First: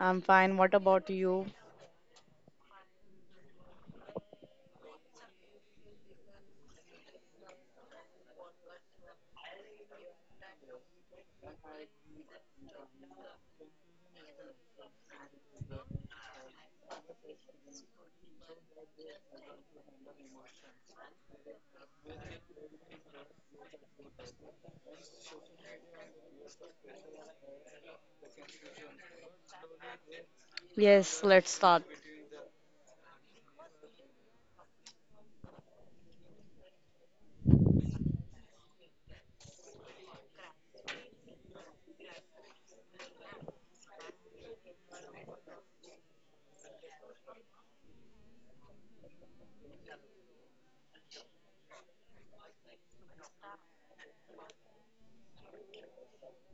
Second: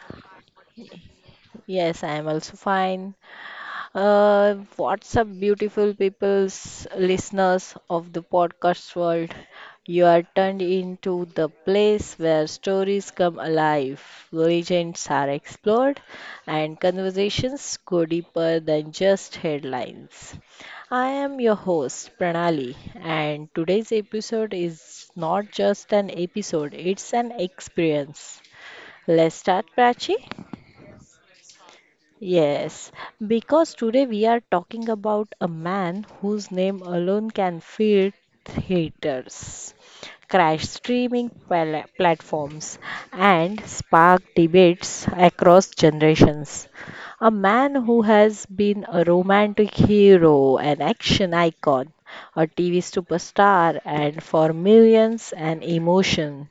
I'm fine. What about you? Yes, I am also fine. What's up, beautiful peoples, listeners of the podcast world? You are turned into the place where stories come alive, legends are explored, and conversations go deeper than just headlines. I am your host, Pranali, and today's episode is not just an episode, it's an experience. Let's start, Prachi. Yes, let's start. Yes, because today we are talking about a man whose name alone can fill theaters, crash streaming platforms, and spark debates across generations. A man who has been a romantic hero, an action icon, a TV superstar, and for millions, an emotion.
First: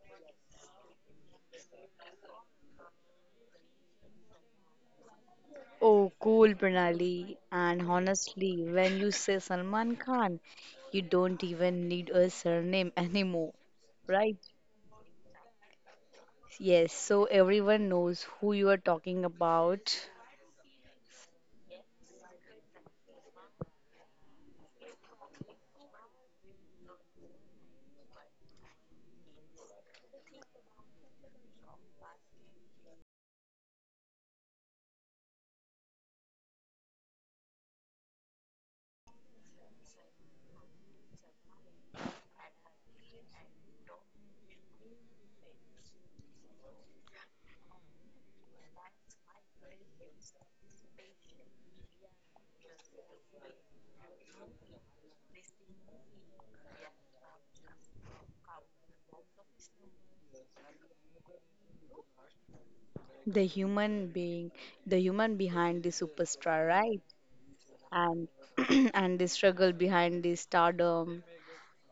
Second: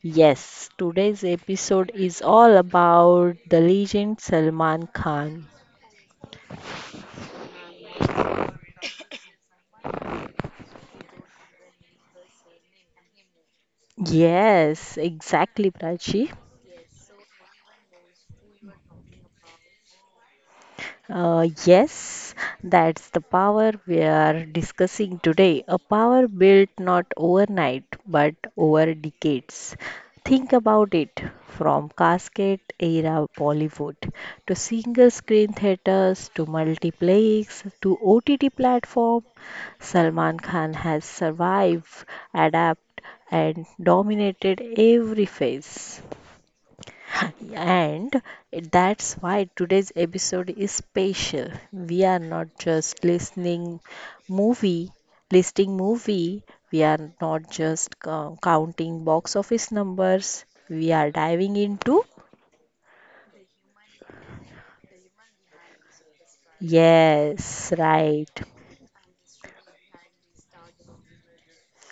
Yes, today's episode is all about the legend Salman Khan. Oh, cool, Pranali. And honestly, when you say Salman Khan, you don't even need a surname anymore, right? Yes, exactly, Prachi. Yes, so everyone knows who you are talking about. Yes, that's the power we are discussing today. A power built not overnight but over decades. Think about it from casket era Bollywood to single screen theaters to multiplex to OTT platform. Salman Khan has survived, adapted, and dominated every phase. And that's why today's episode is special. We are not just listening movie, listing movie. We are not just counting box office numbers. We are diving into The human being, the human behind the superstar, right? yes, And right. and the struggle behind the stardom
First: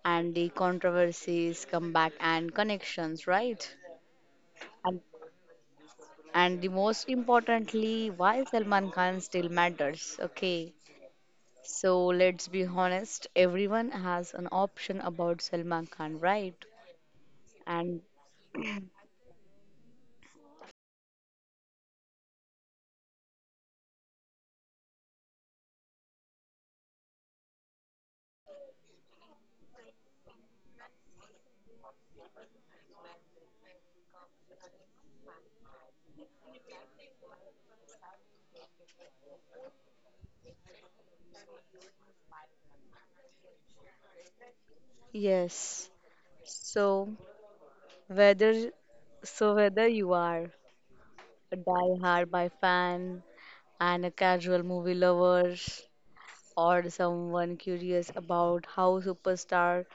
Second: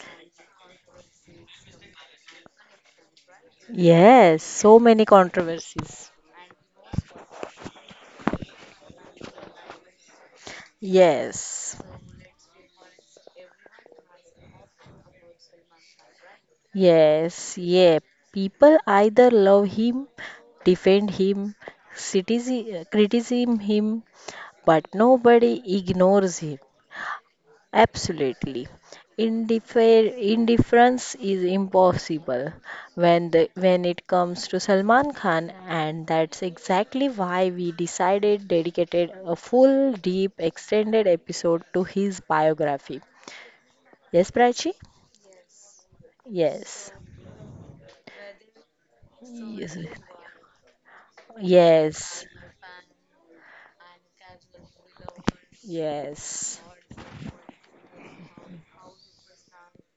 and the controversies, comeback and connections, right? Yes, so And many controversies. And the most importantly, why Salman Khan still matters. Okay, Yes. so let's be honest, everyone has an option about Salman Khan, right? Yes, yeah. And People either love him, defend him, criticism him, but nobody ignores him. Absolutely. Indifference is impossible when the when it comes to Salman Khan, and that's exactly why we decided dedicated a full deep extended episode to his biography. Yes, Prachi? yes, Yes. so whether Yes. whether you are a Yes. die-hard by fan and a casual movie lover Yes. or someone curious about how superstar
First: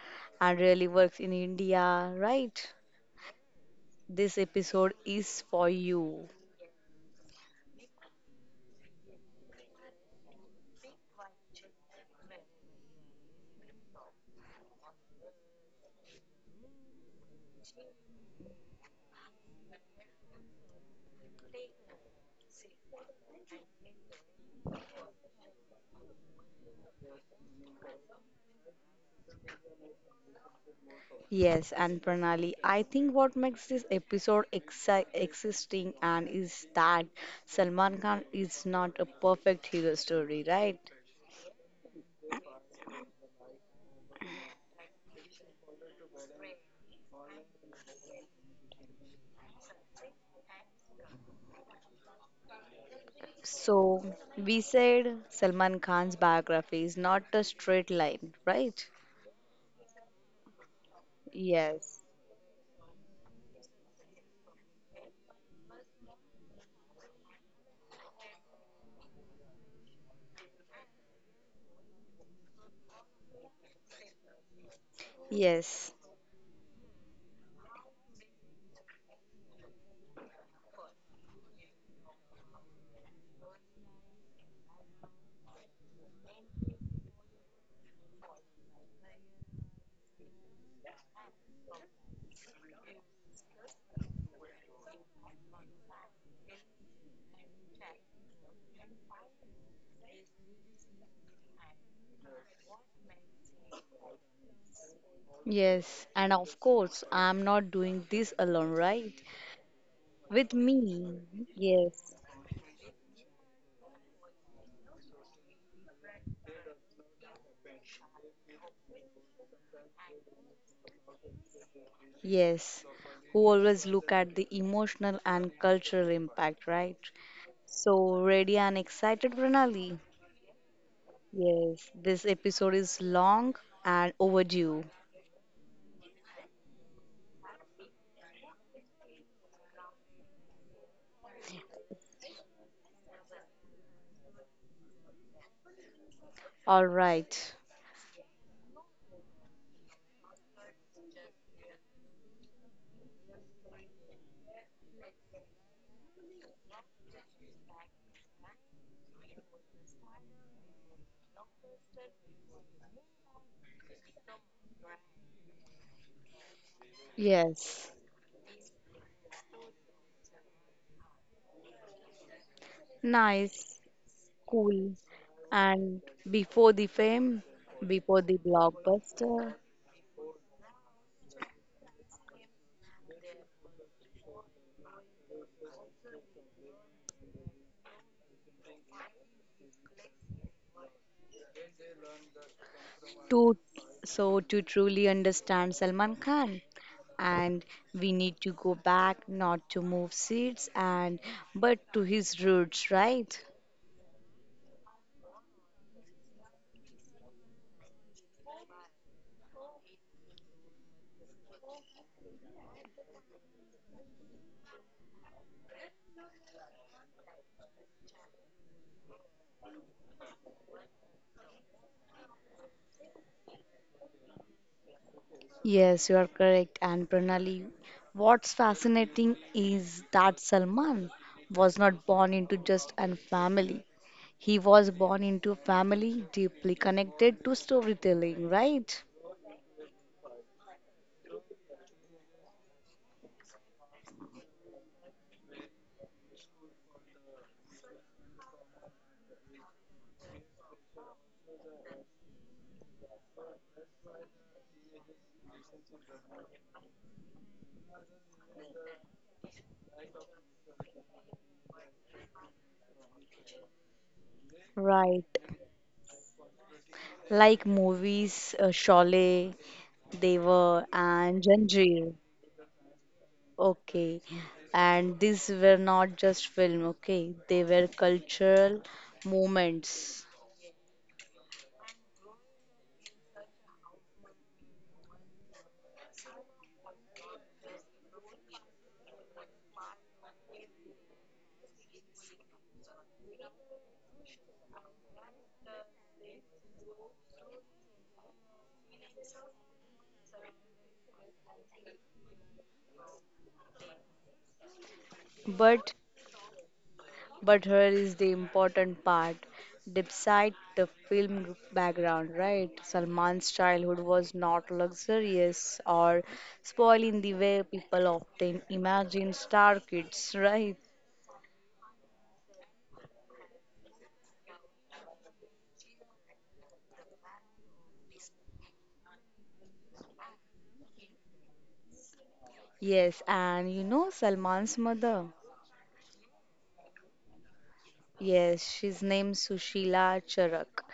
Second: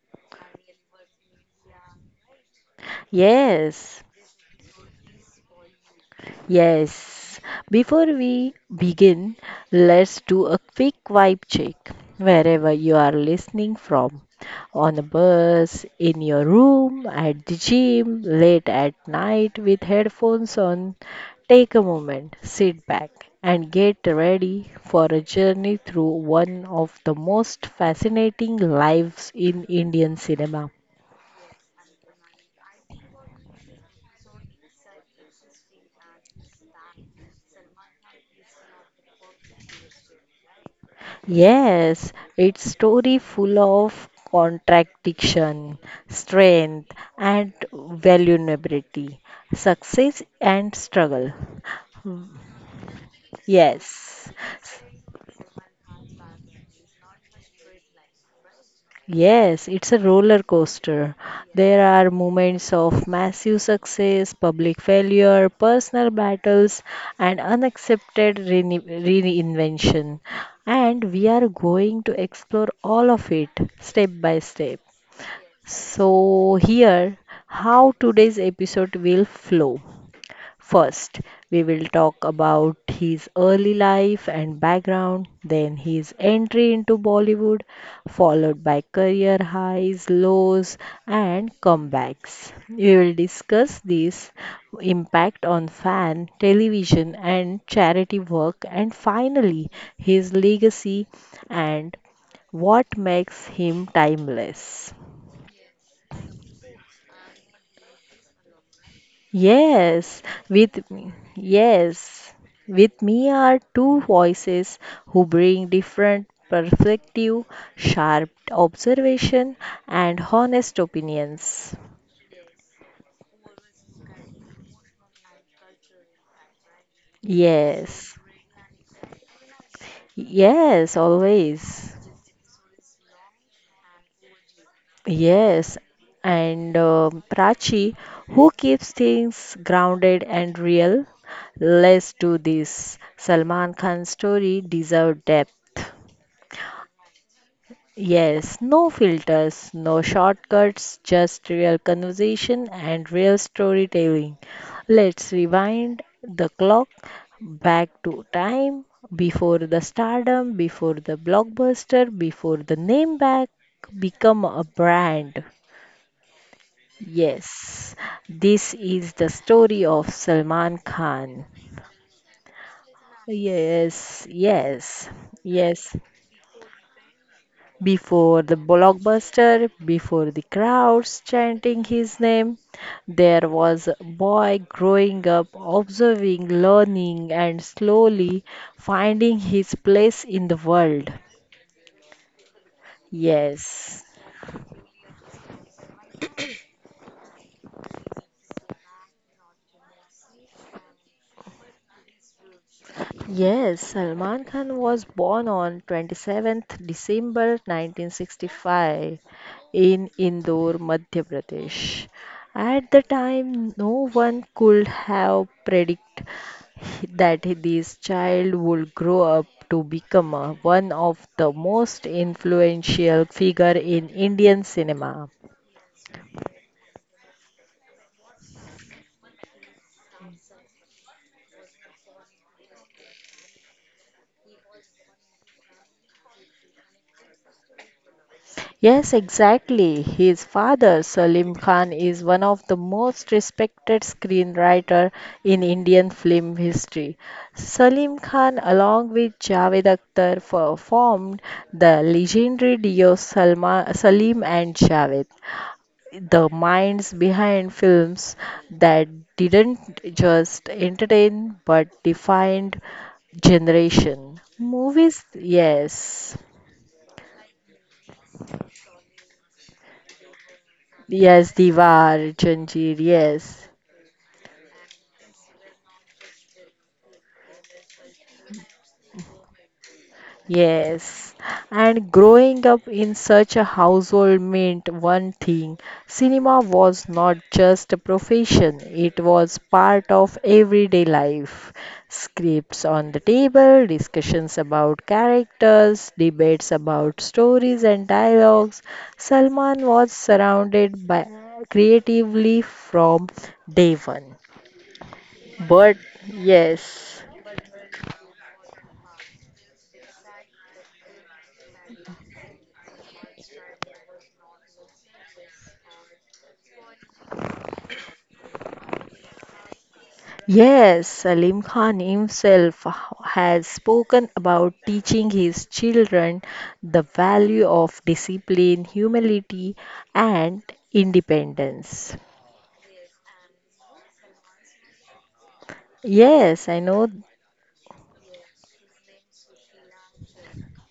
and really works in India, right? Yes. This episode is for you. Yes. Before we begin, let's do a quick vibe check wherever you are listening from, on a bus, in your room, at the gym, late at night with headphones on. Take a moment, sit back, and get ready for a journey through one of the most fascinating lives in Indian cinema. Yes, and Pranali, I think what makes this episode existing and is that Salman Khan is not a perfect hero story, right? Yes, it's story full of contradiction, strength and vulnerability, success and struggle. So Yes. we said Salman Khan's biography is not a straight line, right? Yes, it's a roller coaster. There Yes, are moments of massive success, public failure, personal battles, and unaccepted reinvention. And we are going to explore all of it step by step. yes, So, here, how today's episode will flow. First, we will talk about his early life and background, then his entry into Bollywood, followed by career highs, lows, and comebacks. We will discuss this impact on fan, television, and charity work, and finally, his legacy and what makes him timeless. yes, and of course, I'm not doing this alone, right? Yes, With me, yes. yes, with me are two voices who bring different perspective, sharp observation, and honest opinions. Yes, who always look at the emotional and cultural impact, right? So, Yes, ready and excited, Pranali? yes, Yes, always. this episode is long and overdue. Yes, and Prachi, who keeps things grounded and real? Let's do this. Salman Khan's story deserves depth. All right. Yes, no filters, no shortcuts, just real conversation and real storytelling. Let's rewind the clock back to time before the stardom, before the blockbuster, before the name back become a brand. Yes, Yes, this is the story of Salman Khan. nice, Yes, cool. yes, yes. And before the fame, before the Before the blockbuster, blockbuster, before the crowds chanting his name, there was a boy growing up, observing, learning, and slowly finding his place in the world. to Yes. To truly understand Salman Khan, and we need to go back not to move seats and but to his roots, right? Yes, Salman Khan was born on 27th December 1965 in Indore, Madhya Pradesh. At the time, no one could have predicted that this child would grow up to become one of the most influential figure in Indian cinema. Yes, you are correct. And Pranali, what's fascinating is that Salman was not born into just a family. He was born into a family deeply connected to storytelling, right? Yes, exactly. His father, Salim Khan, is one of the most respected screenwriter in Indian film history. Salim Khan, along with Javed Akhtar, formed the legendary duo Salma, Salim and Javed, the minds behind films that didn't just entertain but defined generation. Movies, Right. yes. Like movies, Sholay, Deva, and Yes, Janjeer. Diwar, Janjeer, yes, Okay, and these were not just film, okay? They were cultural moments. yes. And growing up in such a household meant one thing: cinema was not just a profession, it was part of everyday life. Scripts on the table, discussions about characters, debates about stories and dialogues. Salman was surrounded by creatively from day one. But But yes. but here is the important part. Despite the film background, right? Salman's childhood was not luxurious or spoiled in the way people often imagine star kids, right? Yes, Salim Khan himself has spoken about teaching his children the value of discipline, humility, and independence. Yes, and you know Salman's mother. Yes, I know. Yes, she's named Sushila Charak.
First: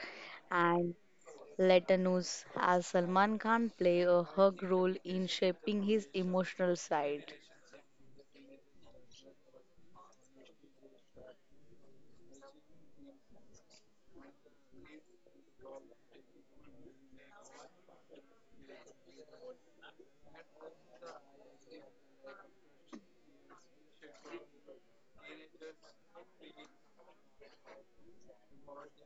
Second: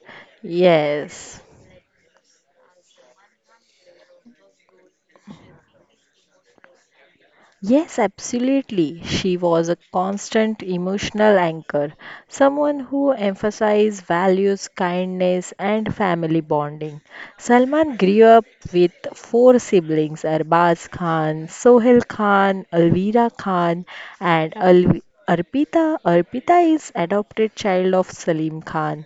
And Yes. later news as Salman Khan play a hug role in shaping his emotional side. Yes, absolutely. She was a constant emotional anchor, someone who emphasized values, kindness, and family bonding. Salman grew up with four siblings: Arbaz Khan, Sohail Khan, Alvira Khan, and Alvi Arpita. Arpita is adopted child of Salim Khan.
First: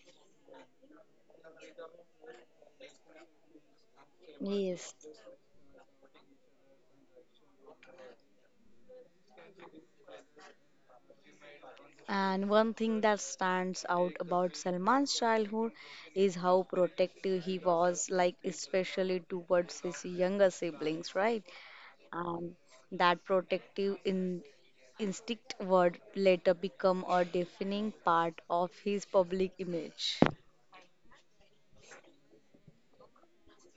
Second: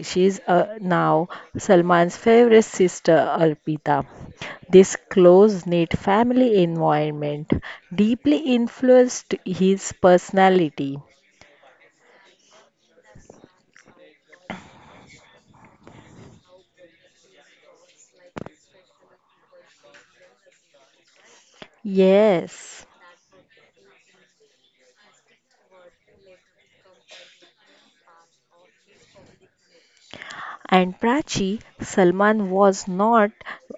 She is now Salman's favorite sister, Arpita. This Yes. close-knit family environment deeply influenced his personality. And one thing that stands out about Salman's childhood is how protective he was, like especially towards his younger siblings, right? And Yes. that protective in instinct would later become a defining part of his public image. And Prachi, Salman was not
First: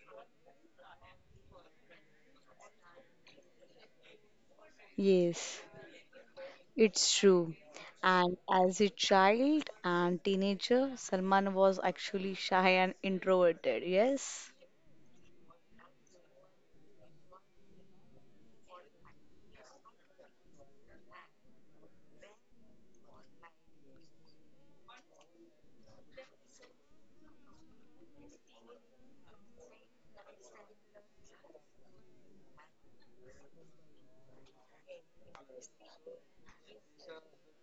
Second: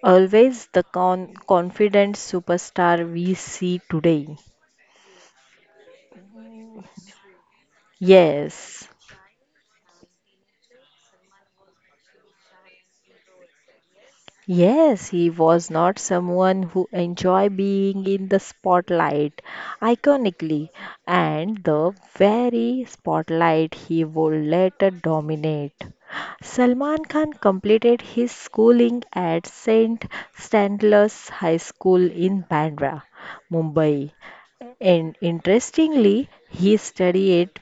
always the confident superstar we see today. Yes. It's true. And as Yes. a child and teenager, Salman was actually shy and introverted. Yes. Yes, he was not someone who enjoyed being in the spotlight. Iconically, and the very spotlight he would later dominate. Salman Khan completed his schooling at St. Stanislaus High School in Bandra, Mumbai. And interestingly, he studied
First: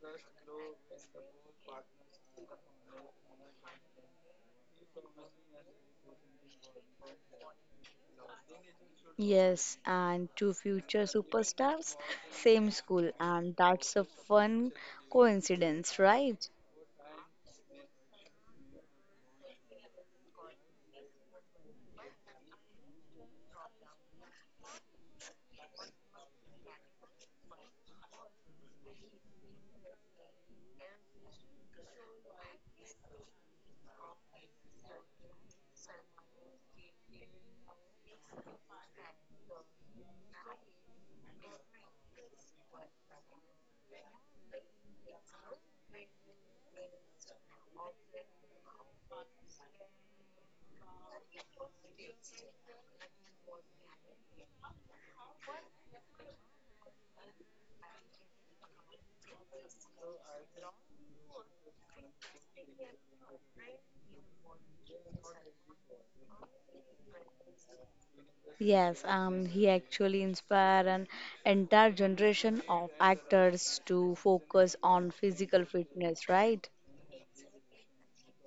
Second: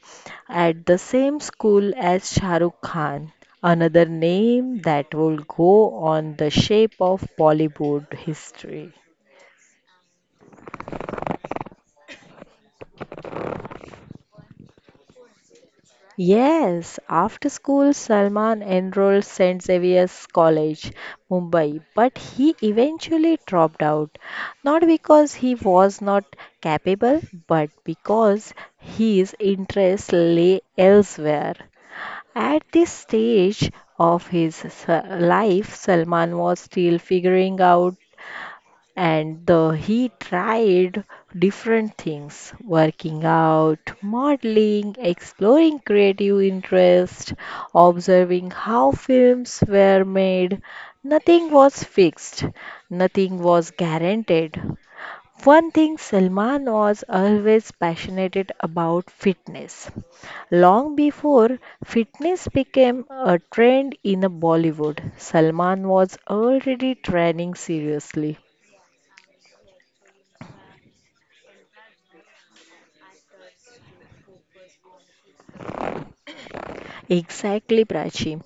at the same school as Shah Rukh Khan, another name that will go on the shape of Bollywood history. Yes, and two future superstars, same school, and that's a fun coincidence, right? Yes, after school, Salman enrolled St. Xavier's College, Mumbai, but he eventually dropped out, not because he was not capable, but because his interests lay elsewhere. At this stage of his life, Salman was still figuring out, and the, he tried different things working out, modeling, exploring creative interest, observing how films were made. Nothing was fixed, nothing was guaranteed. One thing Salman was always passionate about fitness. Long before fitness became a trend in Bollywood, Salman was already training seriously. Yes, he actually inspired an entire generation of actors to focus on physical fitness, right? Exactly, Prachi.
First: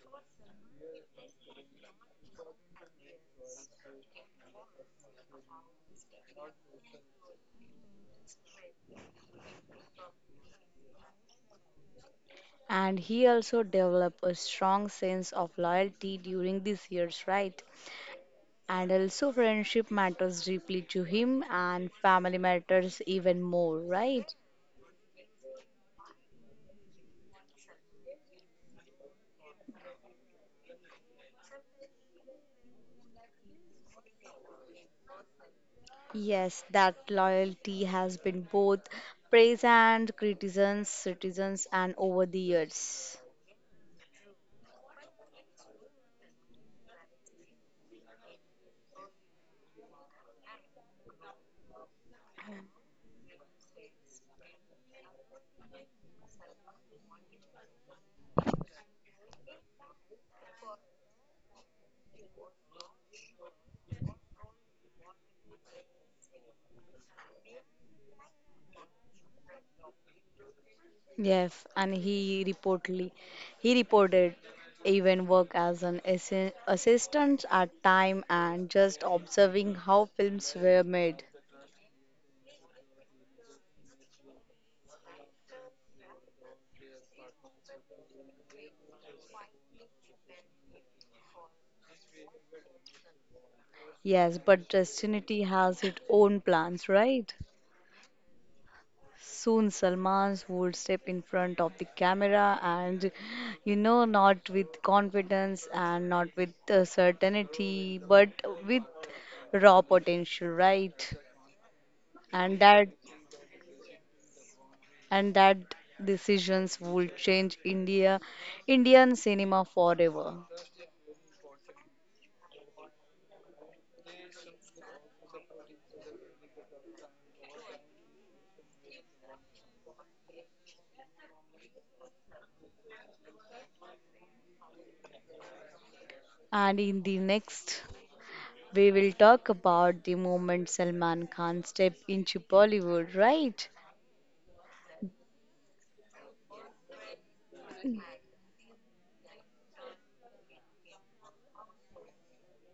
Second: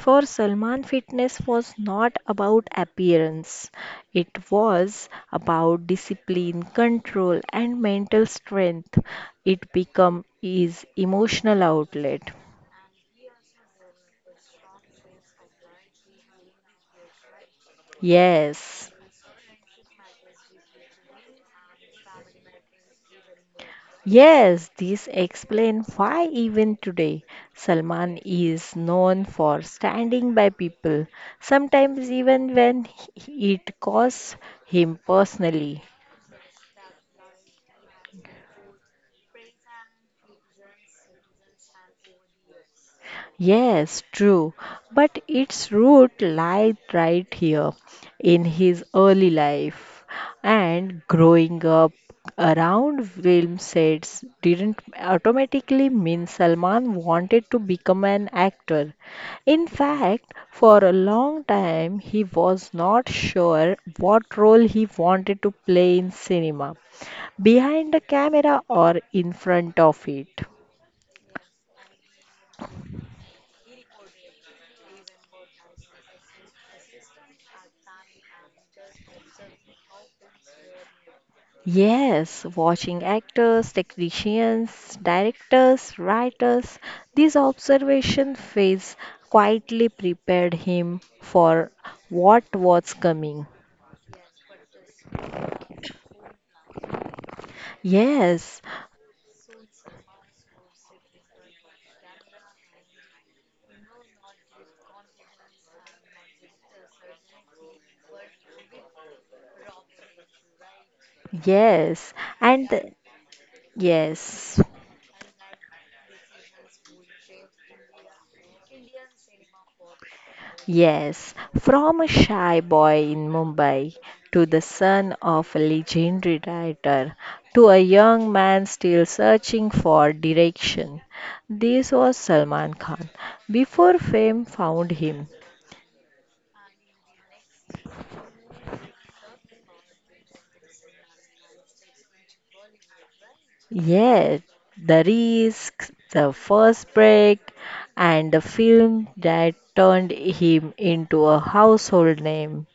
For Salman, fitness was not about appearance, it was about discipline, control, and mental strength. It became his emotional outlet. And he also developed a strong sense of loyalty during these years, right? Yes. And also, friendship matters deeply to him, and family matters even more, right? Yes, this explains why even today Salman is known for standing by people, sometimes even when it costs him personally. Yes, that loyalty has been both praise and criticisms, citizens, and over the years. Yes, true. But its root lies right here in his early life. And growing up around film sets didn't automatically mean Salman wanted to become an actor. In fact, for a long time, he was not sure what role he wanted to play in cinema, behind the camera or in front of it. Yes, and he reported even work as an assistant at time and just observing how films were made. Yes, watching actors, technicians, directors, writers, these observation phase quietly prepared him for what was coming. Yes, but destiny has its own plans, right? Yes, Soon Salman would step in front of the camera and, you know, not with confidence and not with certainty, but with raw potential, right? yes, And and that yes. and that decisions would change Indian cinema forever. Yes, from a shy boy in Mumbai to the son of a legendary writer to a young man still searching for direction. This was Salman Khan before fame found him. And in the next, we will talk about the moment Salman Khan stepped into Bollywood, right? Yes, the risk, the first break, and the film that turned him into a household name.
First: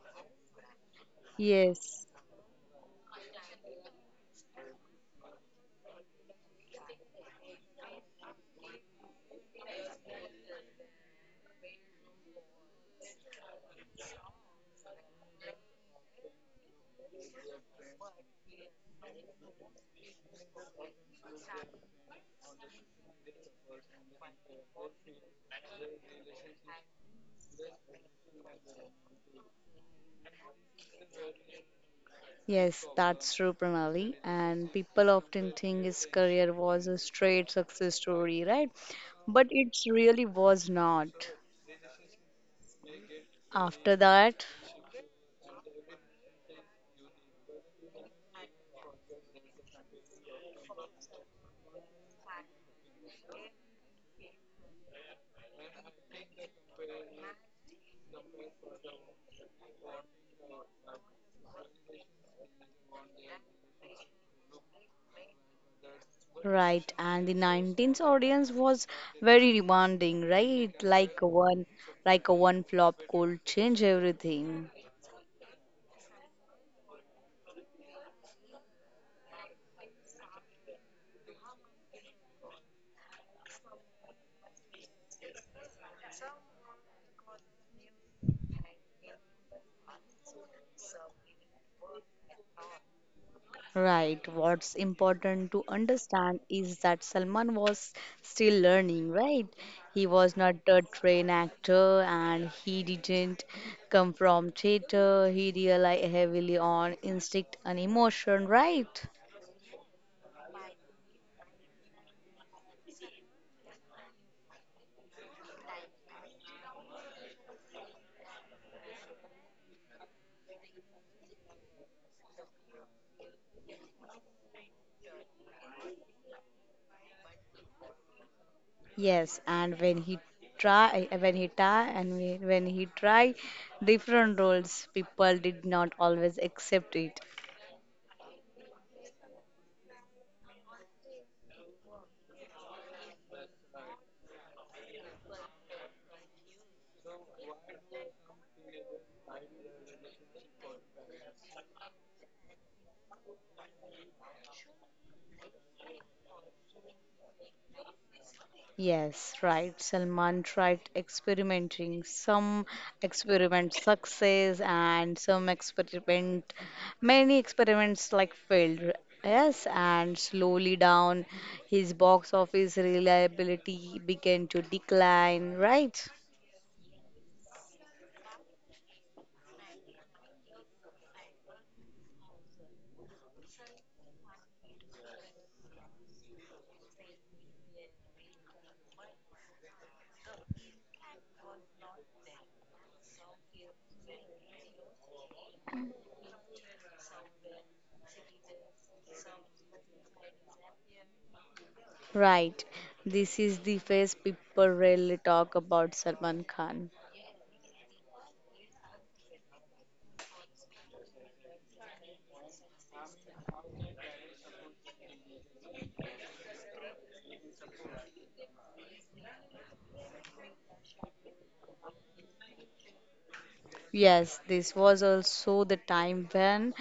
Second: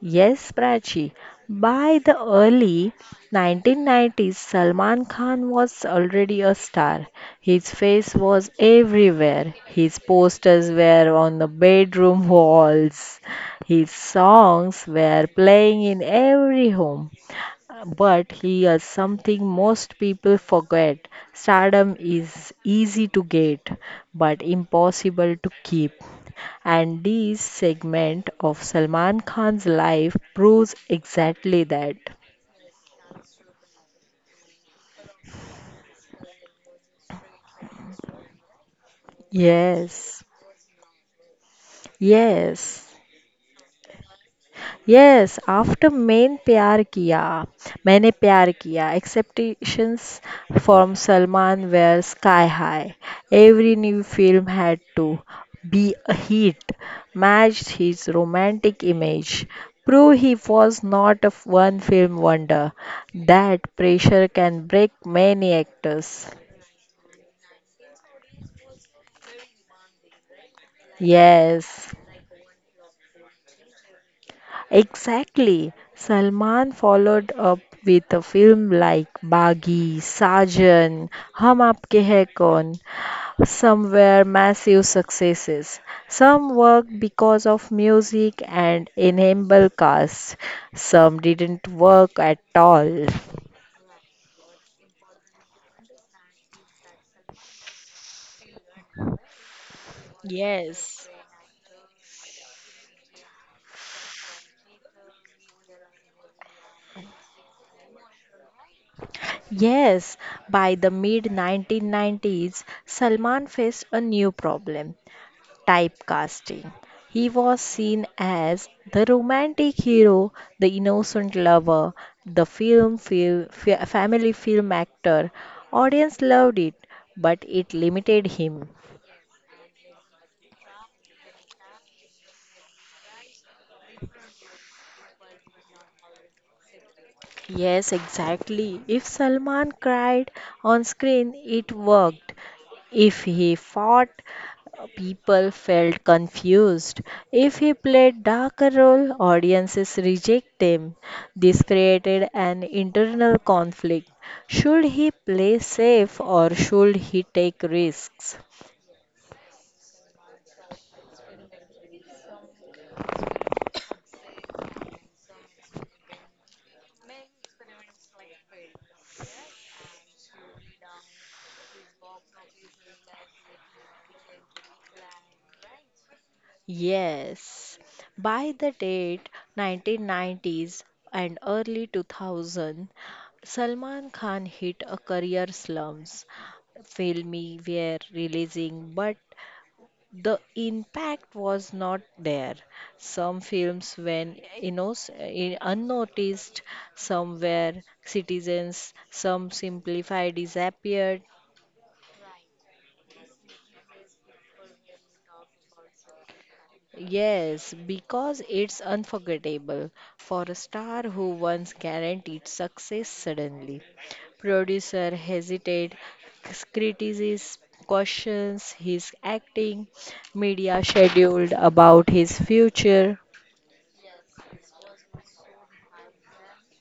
Yes, Prachi. By Yes. the early 1990s, Salman Khan was already a star. His face was everywhere. His posters were on the bedroom walls. His songs were playing in every home. But here's something most people forget: stardom is easy to get, but impossible to keep. And this segment of Salman Khan's life proves exactly that. Yes, that's true, Pranali. And people often think his career was a straight success story, right? But it Yes, really was not. yes. After that, Yes, after main प्यार किया, maine प्यार किया expectations from Salman were sky high. Every new film had to be a hit, matched his romantic image, prove he was not a one-film wonder. That pressure can break many actors. right, and the 19th audience was very demanding, right? Like one, Yes. like a one flop could change everything. Exactly. Salman followed up with a film like Baghi, Sajan, Hum Aapke Hai Kaun. Some were massive successes. Some worked because of music and ensemble cast. Some didn't work at all. Right. What's important to understand is that Salman was still learning, right? He was not a Yes. trained actor and he didn't come from theater. He relied heavily on instinct and emotion, right? Yes, by the mid 1990s, Salman faced a new problem: typecasting. He was seen as the romantic hero, the innocent lover, the film, family film actor. Audience loved it, but it limited him. Yes, and when he try and when he tried different roles, people did not always accept it. Yes, exactly. If Salman cried on screen, it worked. If he fought, people felt confused. If he played darker role, audiences reject him. This created an internal conflict. Should he play safe or should he take risks? Yes, right. Salman tried experimenting. Some experiment success and some experiment, many experiments like failed. Yes, and slowly down, his box office reliability began to decline. Right, Yes. By the date 1990s and early 2000, Salman Khan hit a career slums. Filmy were releasing, but the impact was not there. Some films went unnoticed, some were citizens, some simplified disappeared. right. This is the phase people rarely talk about Salman Khan. Yes, because it's unforgettable for a star who once guaranteed success suddenly. Producer hesitate, c- questions his acting, media scheduled about his future. Yes, this was also the time when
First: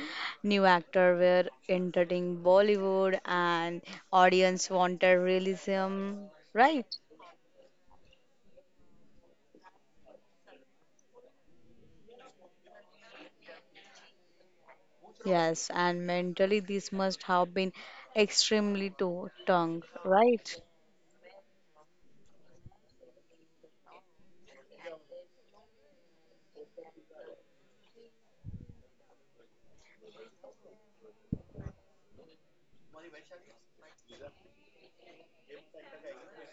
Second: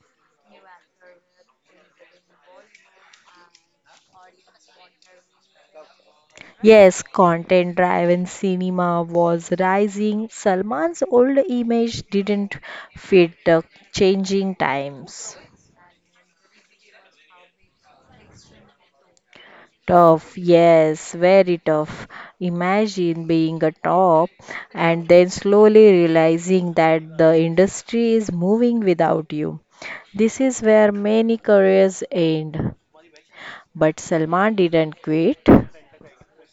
new actors were entering Bollywood and audience wanted realism, right? Yes, content driven cinema was rising. Salman's old image didn't fit the changing times. Yes, and mentally this must have been extremely to tongue, Tough, right? yes, very tough. Imagine being a top and then slowly realizing that the industry is moving without you. This is where many careers end. But Salman didn't quit.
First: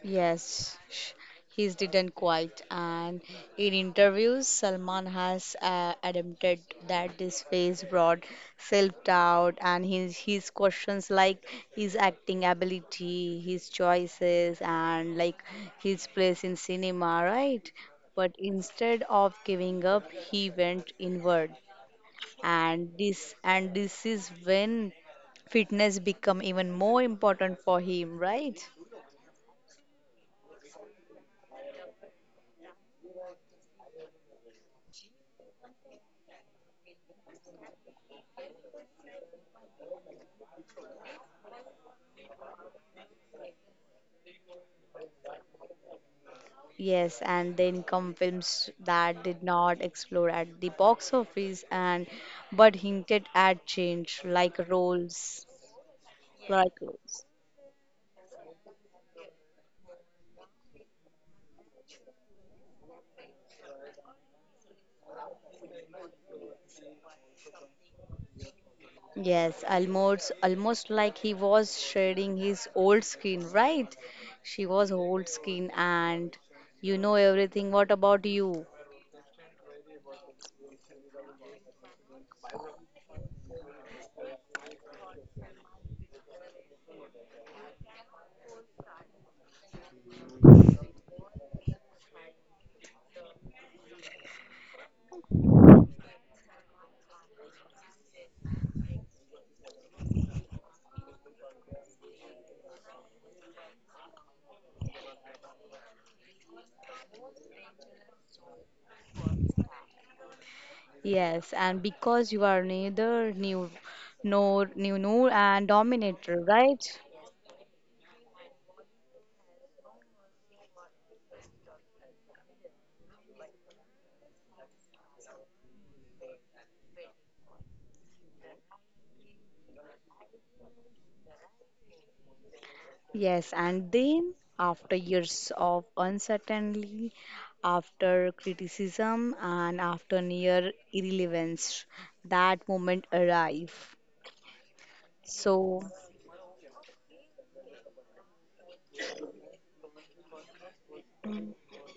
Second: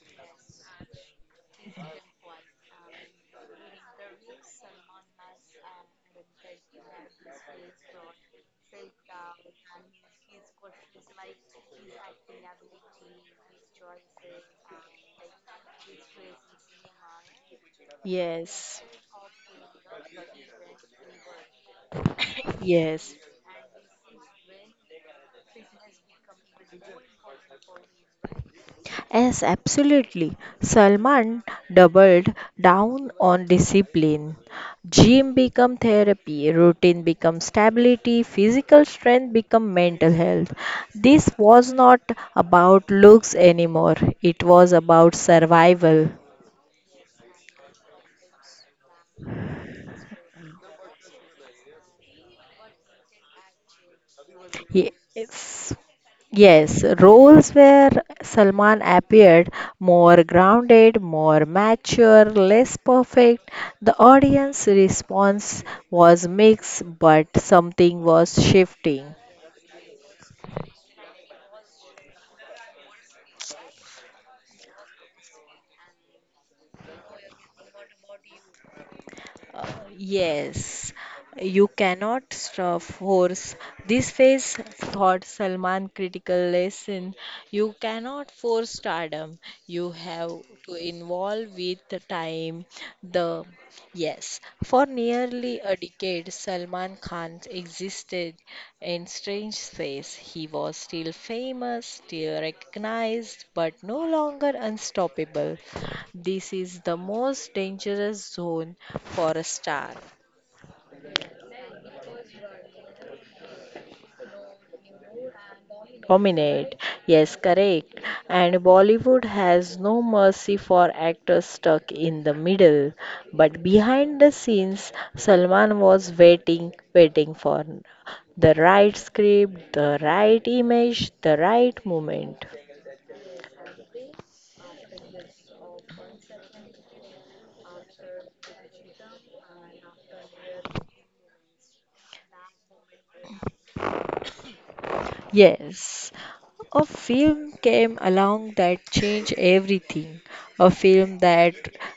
Yes, he's didn't quite. And in interviews, Salman has admitted that this phase brought self-doubt and his questions like his acting ability, his choices, and like his place in cinema, right? But Yes, instead of giving up, he went inward, and yes. this is when fitness become even more important for him, right? Yes, absolutely. Salman doubled down on discipline. Gym become therapy, routine become stability, physical strength become mental health. This was not about looks anymore. It was about survival. Yes, and the income films that did not explode at the box office and but hinted at change like roles. Yes. Like Yes, roles. roles where Salman appeared more grounded, more mature, less perfect. The audience response was mixed, but something was shifting. Yes, almost like he was shedding his old skin, right? She was old skin and you know everything. What about you? Uh, yes, you cannot stuff horse. This phase Thought Salman critical lesson. You cannot force stardom. You have to involve with the time. The yes, for nearly a decade, Salman Khan existed in strange space. He was still famous, still recognized, but no longer unstoppable. This is the most dangerous zone for a star. Yes, and because you are neither new nor and dominator, Dominate. right? Yes, correct. And Bollywood has no mercy for actors stuck in the middle. But behind the scenes, Salman was waiting, waiting for the right script, the right image, the right moment. Yes, and then after years of uncertainty, after criticism, and after near irrelevance, that moment arrive. So, Yes, a film came along that changed everything. A film that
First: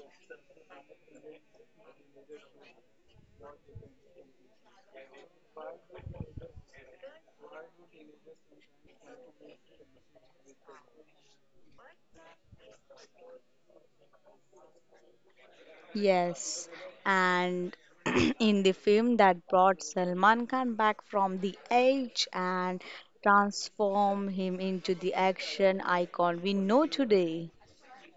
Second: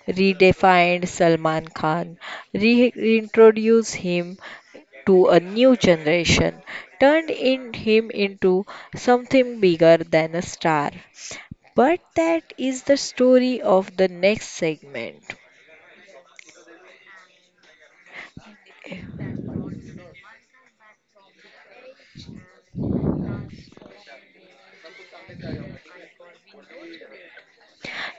redefined Salman Khan, reintroduced him to a new generation, turned in him into something bigger than a star. But that is the story of the next segment. yes, and in the film that brought Salman Khan back from the age and transform him into the action icon we know today,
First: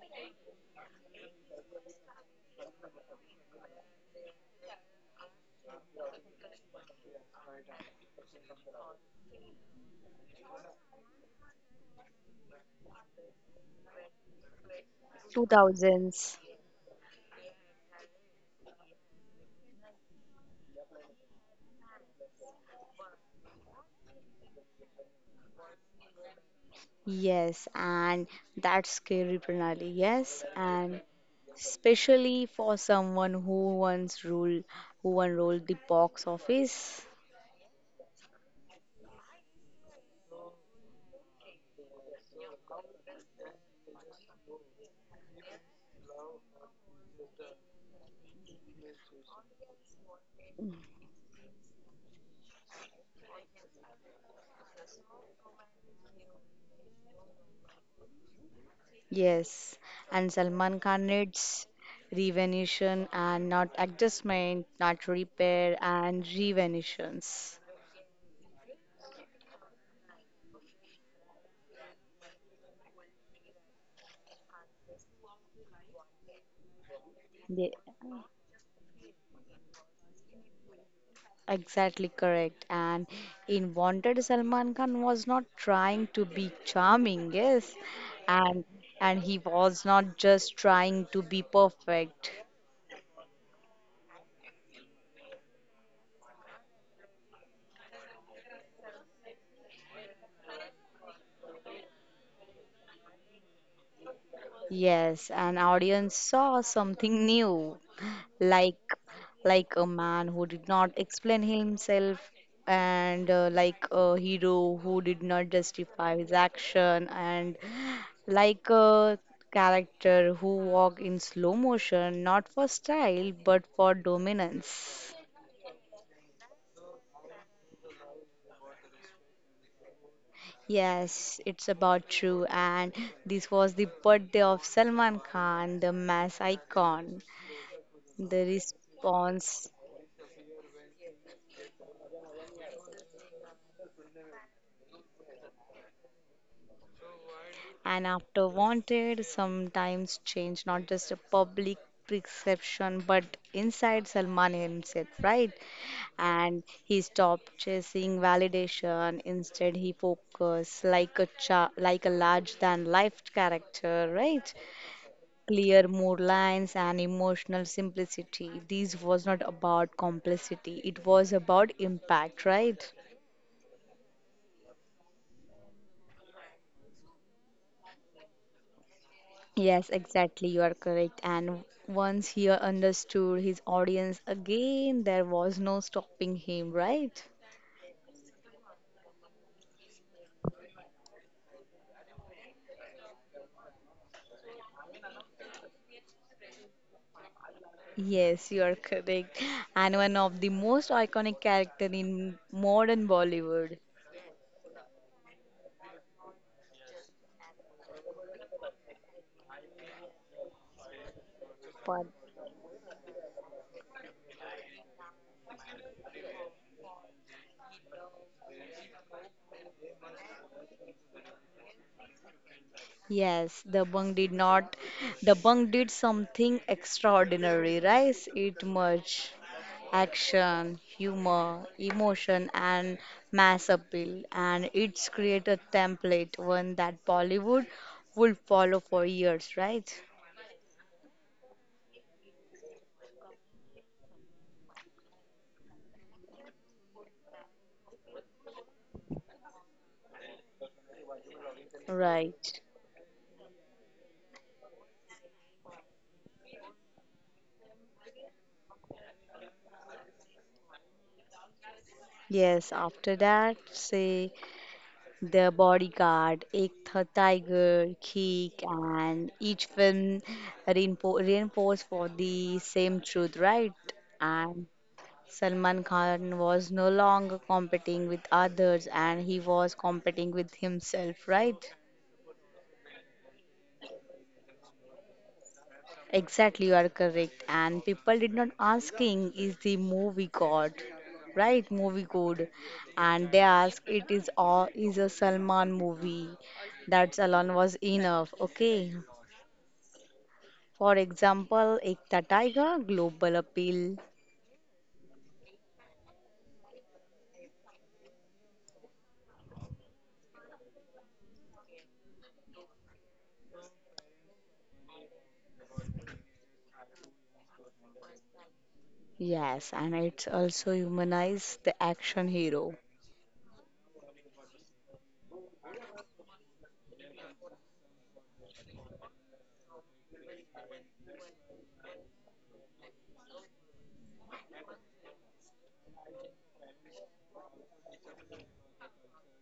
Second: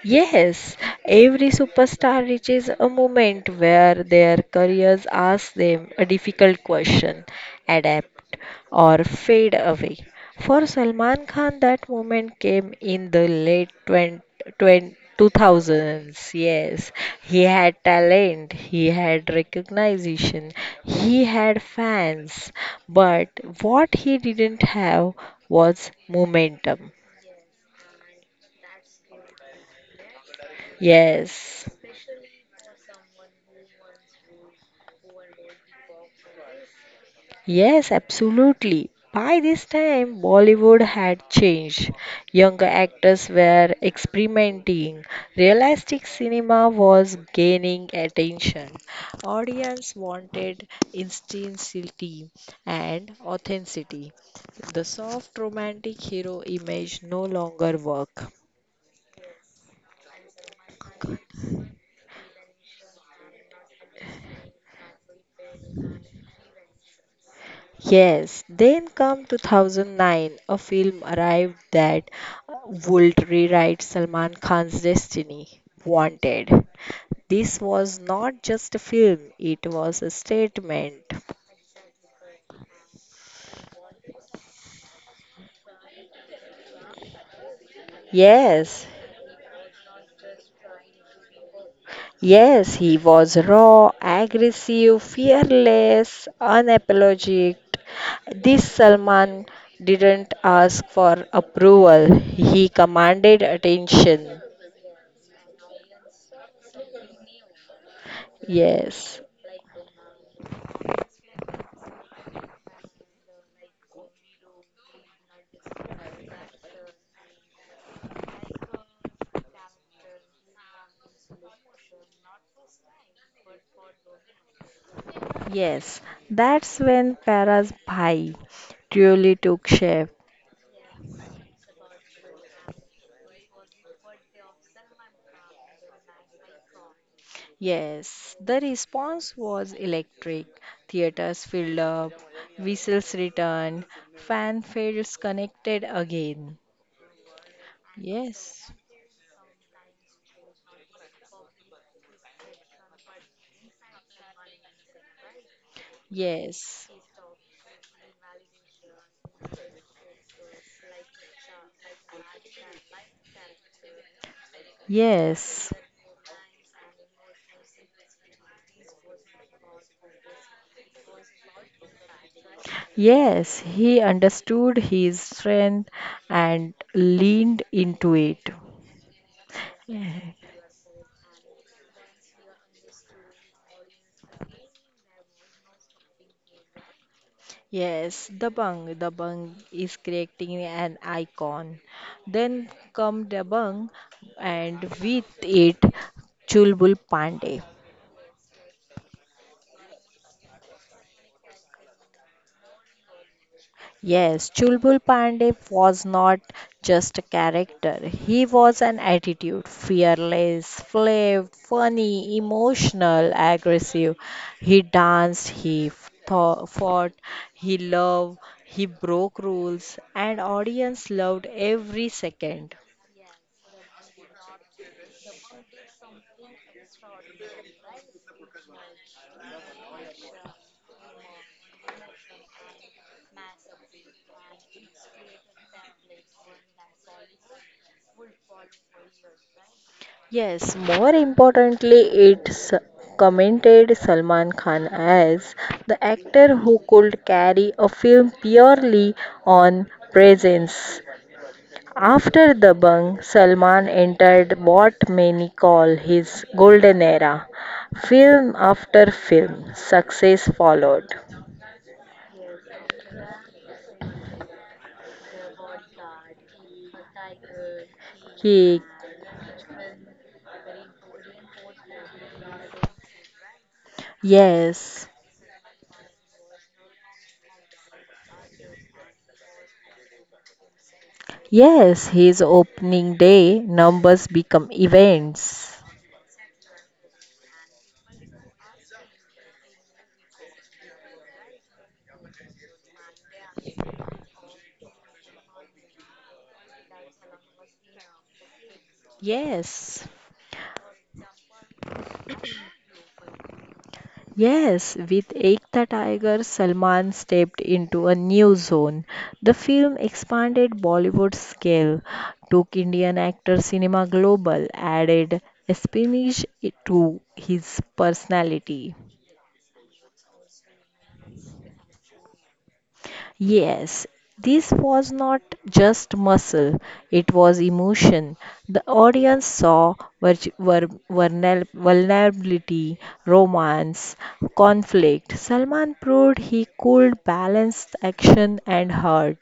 Yes, every superstar reaches a moment where their careers ask them a difficult question: adapt or fade away. For Salman Khan, that moment came in the late 20, 20 two thousands. 2000s. Yes, he had talent, he had recognition, he had fans, but what he didn't have was momentum. Yes, and that's scary, Pranali. Yes, and Yes. especially for someone who once ruled, who once the box office. Yes, absolutely. By this time, Bollywood had changed. Younger actors were experimenting. Realistic cinema was gaining attention. Audience wanted instantaneity and authenticity. The soft romantic hero image no longer work. Yes, and Salman Khan needs revenation and not adjustment, not repair and revenitions. Yes, then come 2009, a film arrived that uh, would rewrite Salman Khan's destiny, Wanted. This Ye- was not just a film, it was a statement. Exactly correct. And in Wanted, Salman Khan was not trying to be charming, yes, and Yes, and he was not just trying to be perfect. yes, he was raw, aggressive, fearless, unapologetic. This Salman didn't ask for approval, he commanded attention. Yes, an audience saw something new, like Yes. like a man who did not explain himself, and like a hero who did not justify his action, and like a character who walked in slow motion, not for style but for dominance. Yes, that's when Para's Bhai truly took shape. Yes, it's about true, and this was the birthday of Salman Khan, the mass icon. Yes, The the response response. was electric. Theaters filled up, whistles returned, fanfares connected again. And after Yes. wanted, sometimes change not just a public perception but inside Salman himself, right? And Yes, he stopped chasing validation. Instead, he focused like a like a large than life character, right? yes, Clear mood lines and emotional simplicity. This was not about complexity. It was about impact, right? yes, he understood his strength and leaned into it. Yes, exactly. You are correct. And once he understood his audience again, there was no stopping him, right? Yes, the bung. The bung is creating an icon. Then come the bung, and with it, Chulbul Pandey. Yes, you are correct. And one of the most iconic character in modern Bollywood. Yes, Chulbul Pandey was not just a character. He was an attitude, fearless, flip, But funny, emotional, aggressive. He danced, he thought, fought, he loved, he broke rules, and audience loved every second. yes, the bung did not. The bung did something extraordinary, right? It merged action, humor, emotion, and mass appeal, and it's created a template, one that Bollywood would follow for years, right? Yes, more importantly, it's commended Salman Khan as the actor who could carry a film purely on presence. After Right. the bang, Salman entered what many call his golden era. Film after film, success followed. Yes, after that, say The Bodyguard, Ek Tha Tiger, Kick, He, and each film reinforced for the same truth, right? And yes, Salman Khan was no longer competing with others and he was competing with himself, right? yes, his opening day numbers become events. Exactly, you are correct. And people did not asking, is the movie God? Right, movie good, and they ask it is all is a Salman movie. That alone was enough. Okay, Yes. for example, Ekta Tiger, global appeal. Yes, with Ek Tha Tiger, Salman stepped into a new zone. The film expanded Bollywood's scale, took Indian actor cinema global, added Spanish to his personality. Yes, and it's also humanize the action hero. Yes, this was not just muscle, it was emotion. The audience saw vulnerability, romance, conflict. Salman proved he could balance action and heart.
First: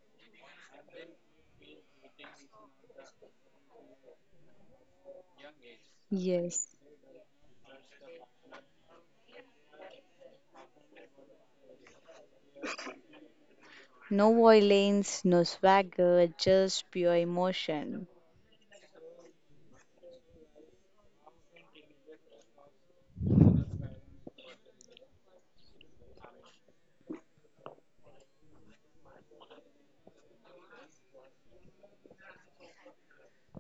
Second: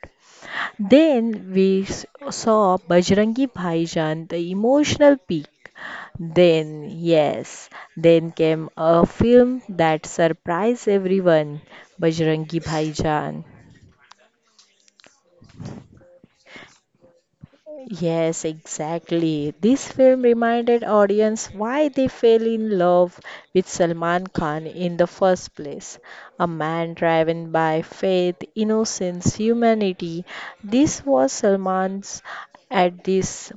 Then we saw Bajrangi Bhaijan, the emotional peak. Yes. Then, yes, then came a film that surprised everyone, Bajrangi Bhaijaan. No violence, no swagger, just pure emotion. Yes, exactly. This film reminded audience why they fell in love with Salman Khan in the first place. A man driven by faith, innocence, humanity. This was Salman's at this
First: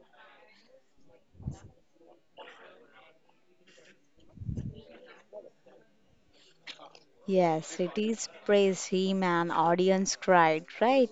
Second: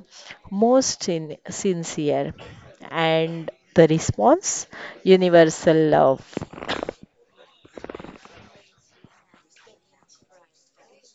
most sincere. And the response? Universal love. Yes, it is praise him and audience cried, right?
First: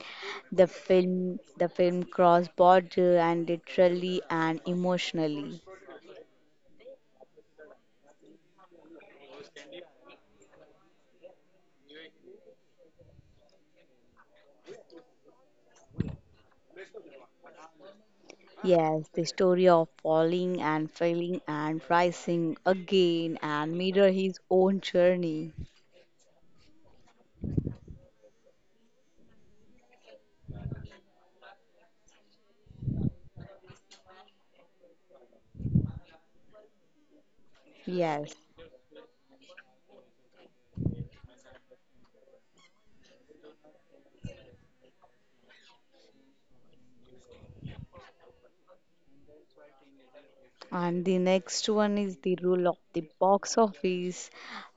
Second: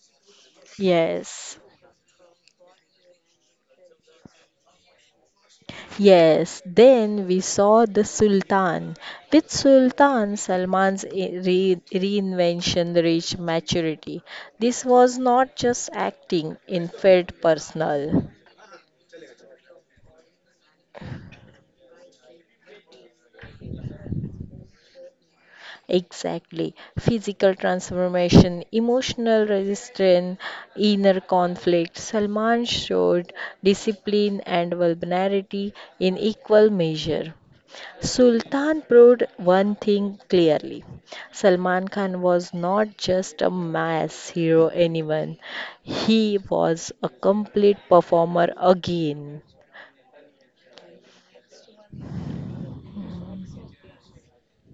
The film Yes. the film crossed border and literally and emotionally. Yes, then we saw the Sultan. With Sultan Salman's reinvention reached maturity. This was not just acting, it felt personal. Yes, the story of falling and failing and rising again and mirror his own journey. Exactly. Physical transformation, emotional resistance, inner conflict. Salman showed discipline and vulnerability in equal measure. Yes, Sultan proved one thing clearly. Salman Khan was not just a mass hero anyone. He was a complete performer again. and the next one is the rule of the box office.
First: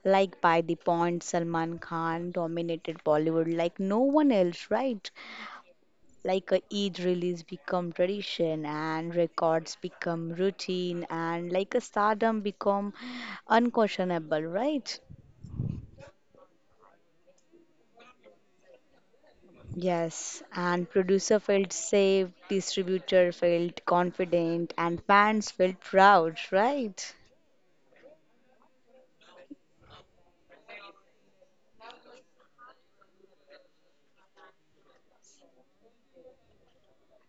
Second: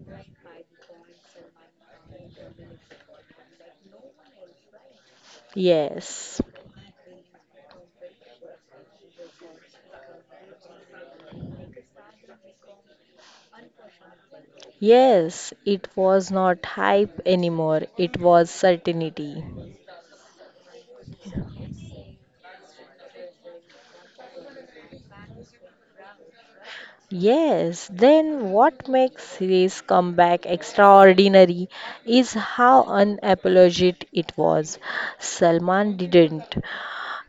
Like by the point, Salman Khan dominated Bollywood like no one else, right? Yes. Like a Eid release become tradition and records become routine and like a stardom become unquestionable, right? Yes, it was not hype anymore. It was certainty. Yes, and producer felt safe, distributor felt confident, and fans felt proud, right? Yes, then what makes his comeback extraordinary is how unapologetic it was. Salman didn't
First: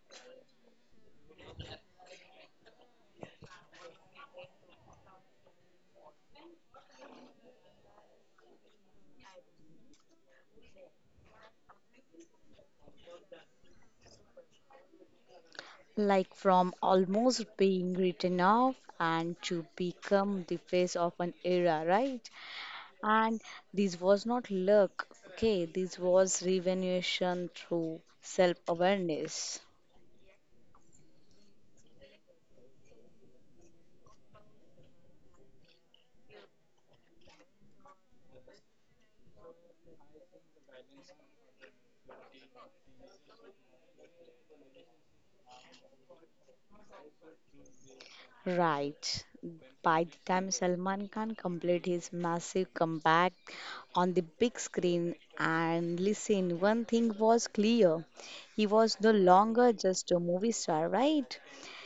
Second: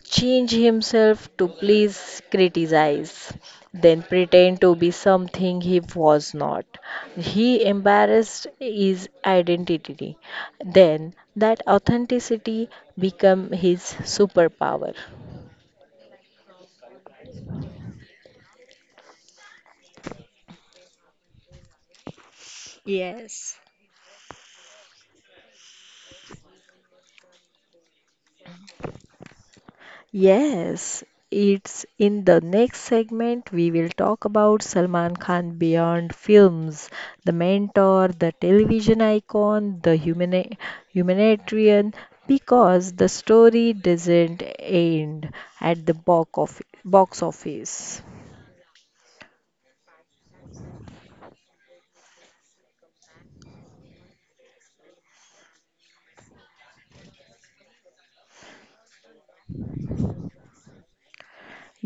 change himself to please criticize, then pretend to be something he was not. He embarrassed his identity. Then that authenticity become his superpower. Like from almost being written off and to become the face of an era, right? And Yes. this was not luck, okay, this was revolution through self awareness, Yes, it's in the next segment we will talk about Salman Khan beyond films, the mentor, the television icon, the humanitarian, because the story doesn't end at the box office. Box office. right? By the time Salman Khan completed his massive comeback on the big screen, and listen, one thing was clear he was no longer just a movie star, right?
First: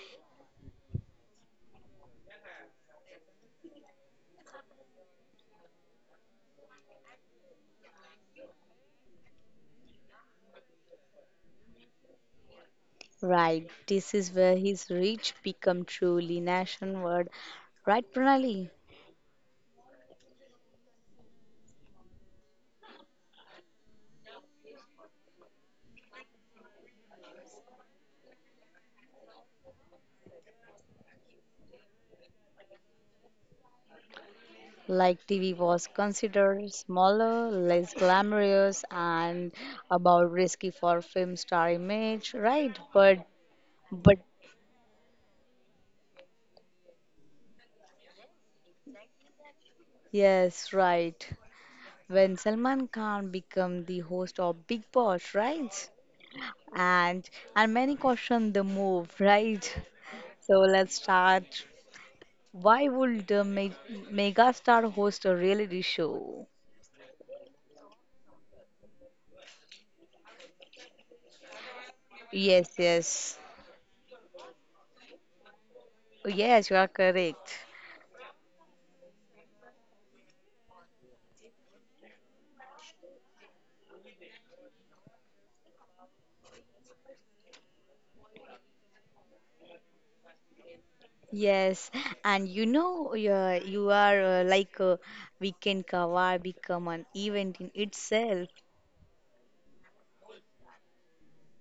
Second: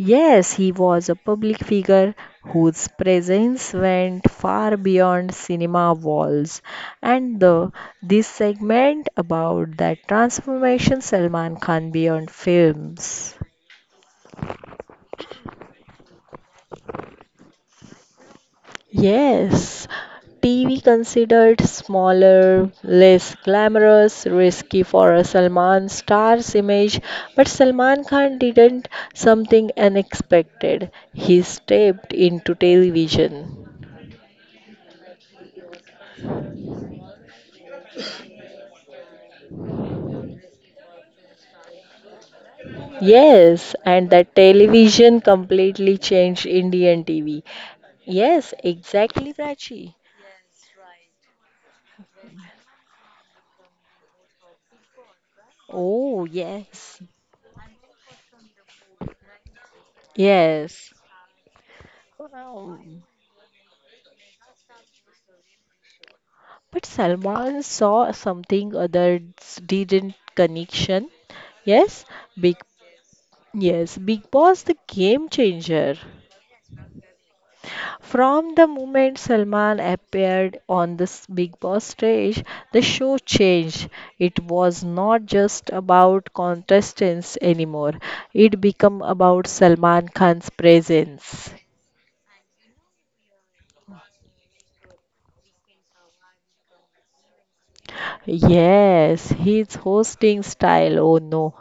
Yes, he was a public figure whose presence went far beyond cinema walls. And the, this segment about that transformation Salman Khan beyond films. Right, this is where his reach become truly nationwide. Right, Pranali? Yes, TV considered smaller, less glamorous, risky for a Salman star's image, but Salman Khan didn't something unexpected. He stepped into television. Like TV was considered smaller, less glamorous, and about risky for film star image, right? But, Yes, and but that television completely changed Indian TV. Yes, exactly, Prachi. yes, right. When Salman Khan become the host of Big Boss, right? Oh, yes, And and many question the move, right? So yes. let's start. Why Um, would the megastar host a reality show? but Salman saw something others didn't connection. Yes, big Yes, yes. yes, Big Boss the game changer. Yes, you are correct. From the moment Salman appeared on this Big Boss stage, the show changed. It was not just about contestants anymore. It became about Salman Khan's presence. Yes, and you know, you are like a weekend cover become an event in itself. Yes, his hosting style, oh no,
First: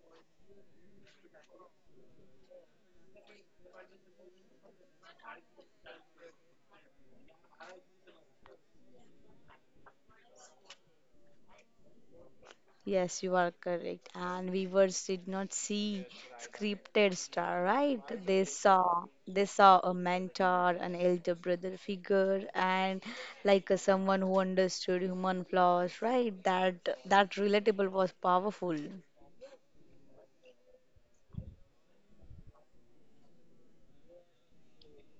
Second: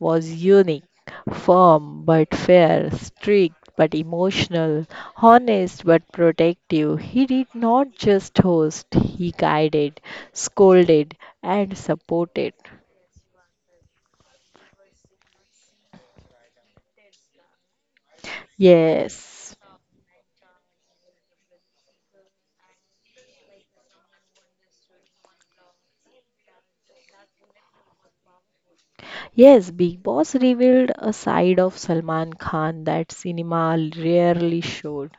was unique, firm but fair, strict but emotional, honest but protective. He did not just host, he guided, scolded, and supported. Yes, you are correct. And viewers did not see scripted star, right? They saw they Yes. saw a mentor, an elder brother figure, and like someone who understood human flaws, right? That that relatable was powerful. Yes, Big Boss revealed a side of Salman Khan that cinema rarely showed.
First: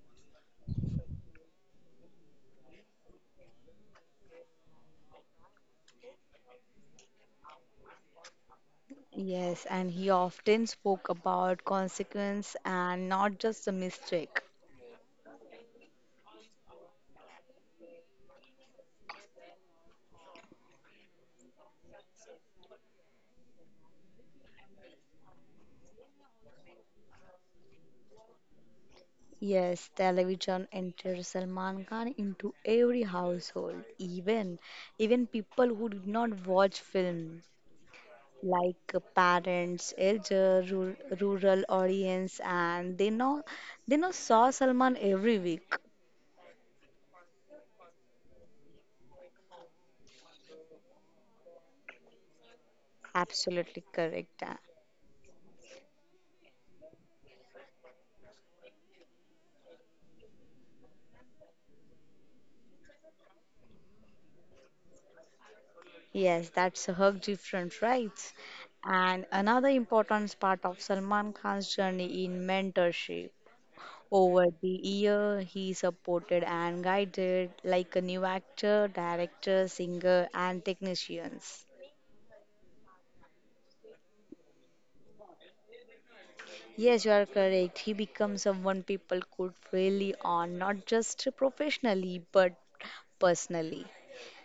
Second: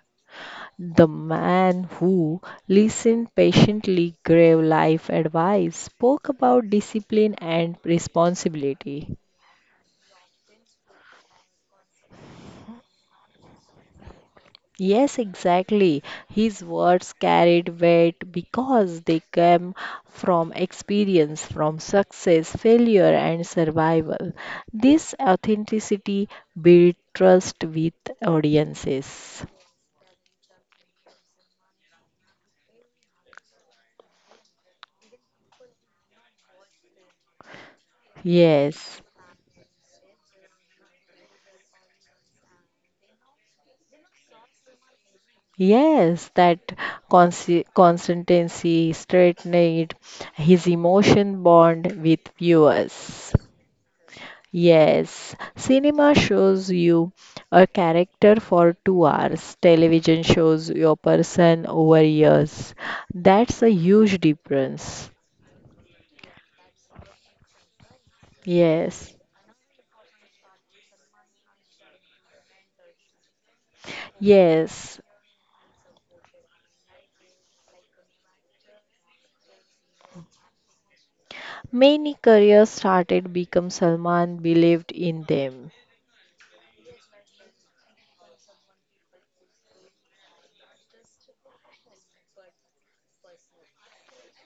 The man who listened patiently, gave life advice, spoke about discipline and responsibility. Yes, and he often spoke about consequence and not just the mistake. Yes, exactly. His words carried weight because they came from experience, from success, failure, and survival. This authenticity built trust with audiences. Yes, television entered Salman Khan into every household, even even people who did not watch film, like Yes. parents, elder, rural audience, and they know saw Salman every week. Yes, that consistency strengthened his emotion bond with viewers. Absolutely correct. Yes, cinema shows you a character for 2 hours. Television shows your person over years. That's a huge difference. Yes, that's a hug different, right? Yes, And another important part of Salman Khan's journey in mentorship. Over the yes. year, he supported and guided like a new actor, director, singer, and technicians. Many careers started become Salman believed in them. Yes, you are correct. He becomes someone people could really on, not just professionally, but personally.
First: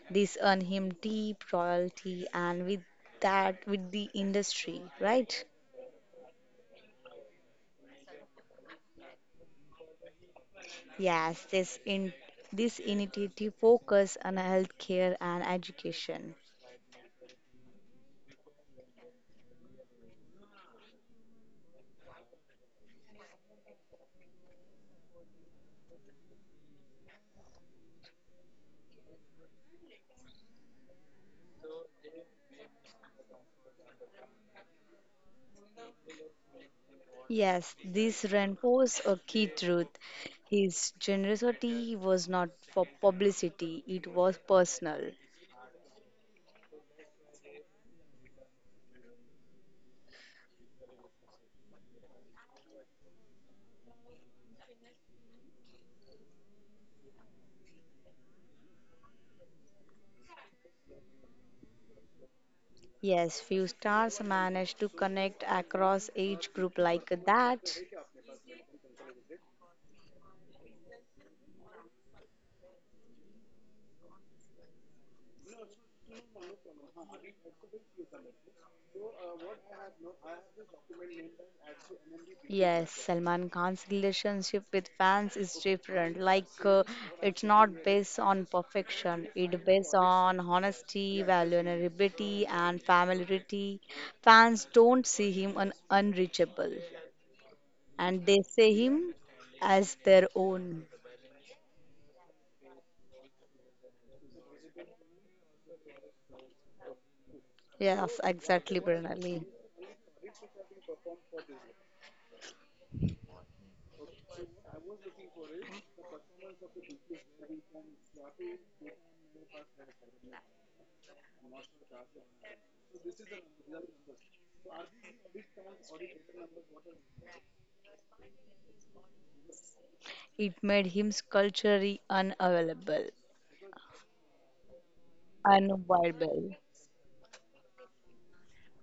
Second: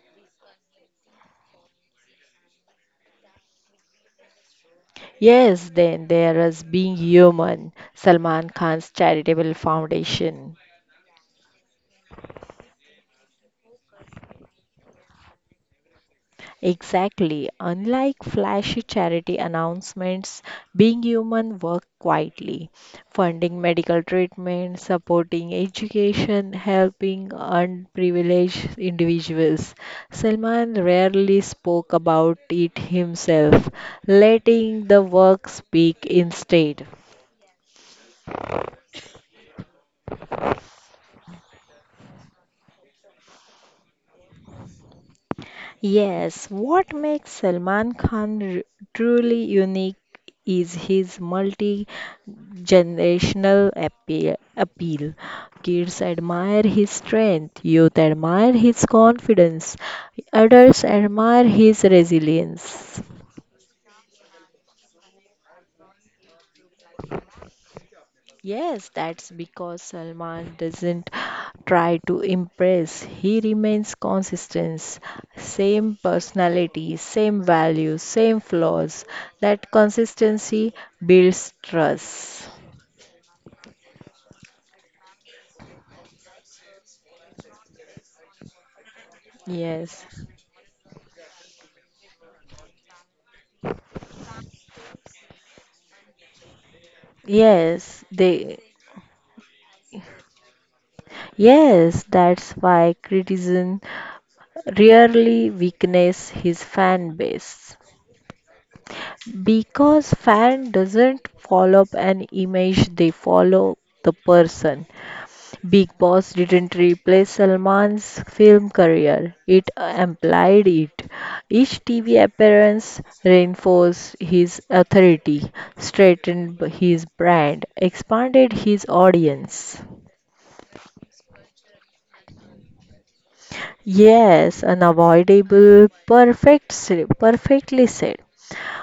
This earned him deep royalty and with that, with the industry, right? Yes, then there is Being Human, Salman Khan's charitable foundation. Yes, this initiative focus on healthcare and education. Exactly. Unlike flashy charity announcements, Being Human work quietly, funding medical treatment, supporting education, helping unprivileged individuals. Salman rarely spoke about it himself, letting the work speak instead. Yes, this reinforces a key truth. His generosity was not for publicity, it was personal. Yes, what makes Salman Khan truly unique is his multi generational appeal. Kids admire his strength, youth admire his confidence, adults admire his resilience. Yes, few stars managed to connect across age group like that. Yes, that's because Salman doesn't try to impress. He remains consistent. Same personality, same values, same flaws. That consistency builds trust. Yes, Salman Khan's relationship with fans is different. Like, it's not based on perfection. It based Yes. on honesty, vulnerability, and familiarity. Fans don't see him un unreachable, Yes, and they they see him as their own. yes, that's why criticism rarely weakens his fan base. Yes, exactly, Pranali. Because fan doesn't follow an image, they follow the person. Big Boss didn't replace Salman's film career, it amplified it. Each TV appearance reinforced his authority, strengthened his brand, expanded his audience. It made him culturally unavailable, Yes, unavoidable, unviable. perfect, perfectly said.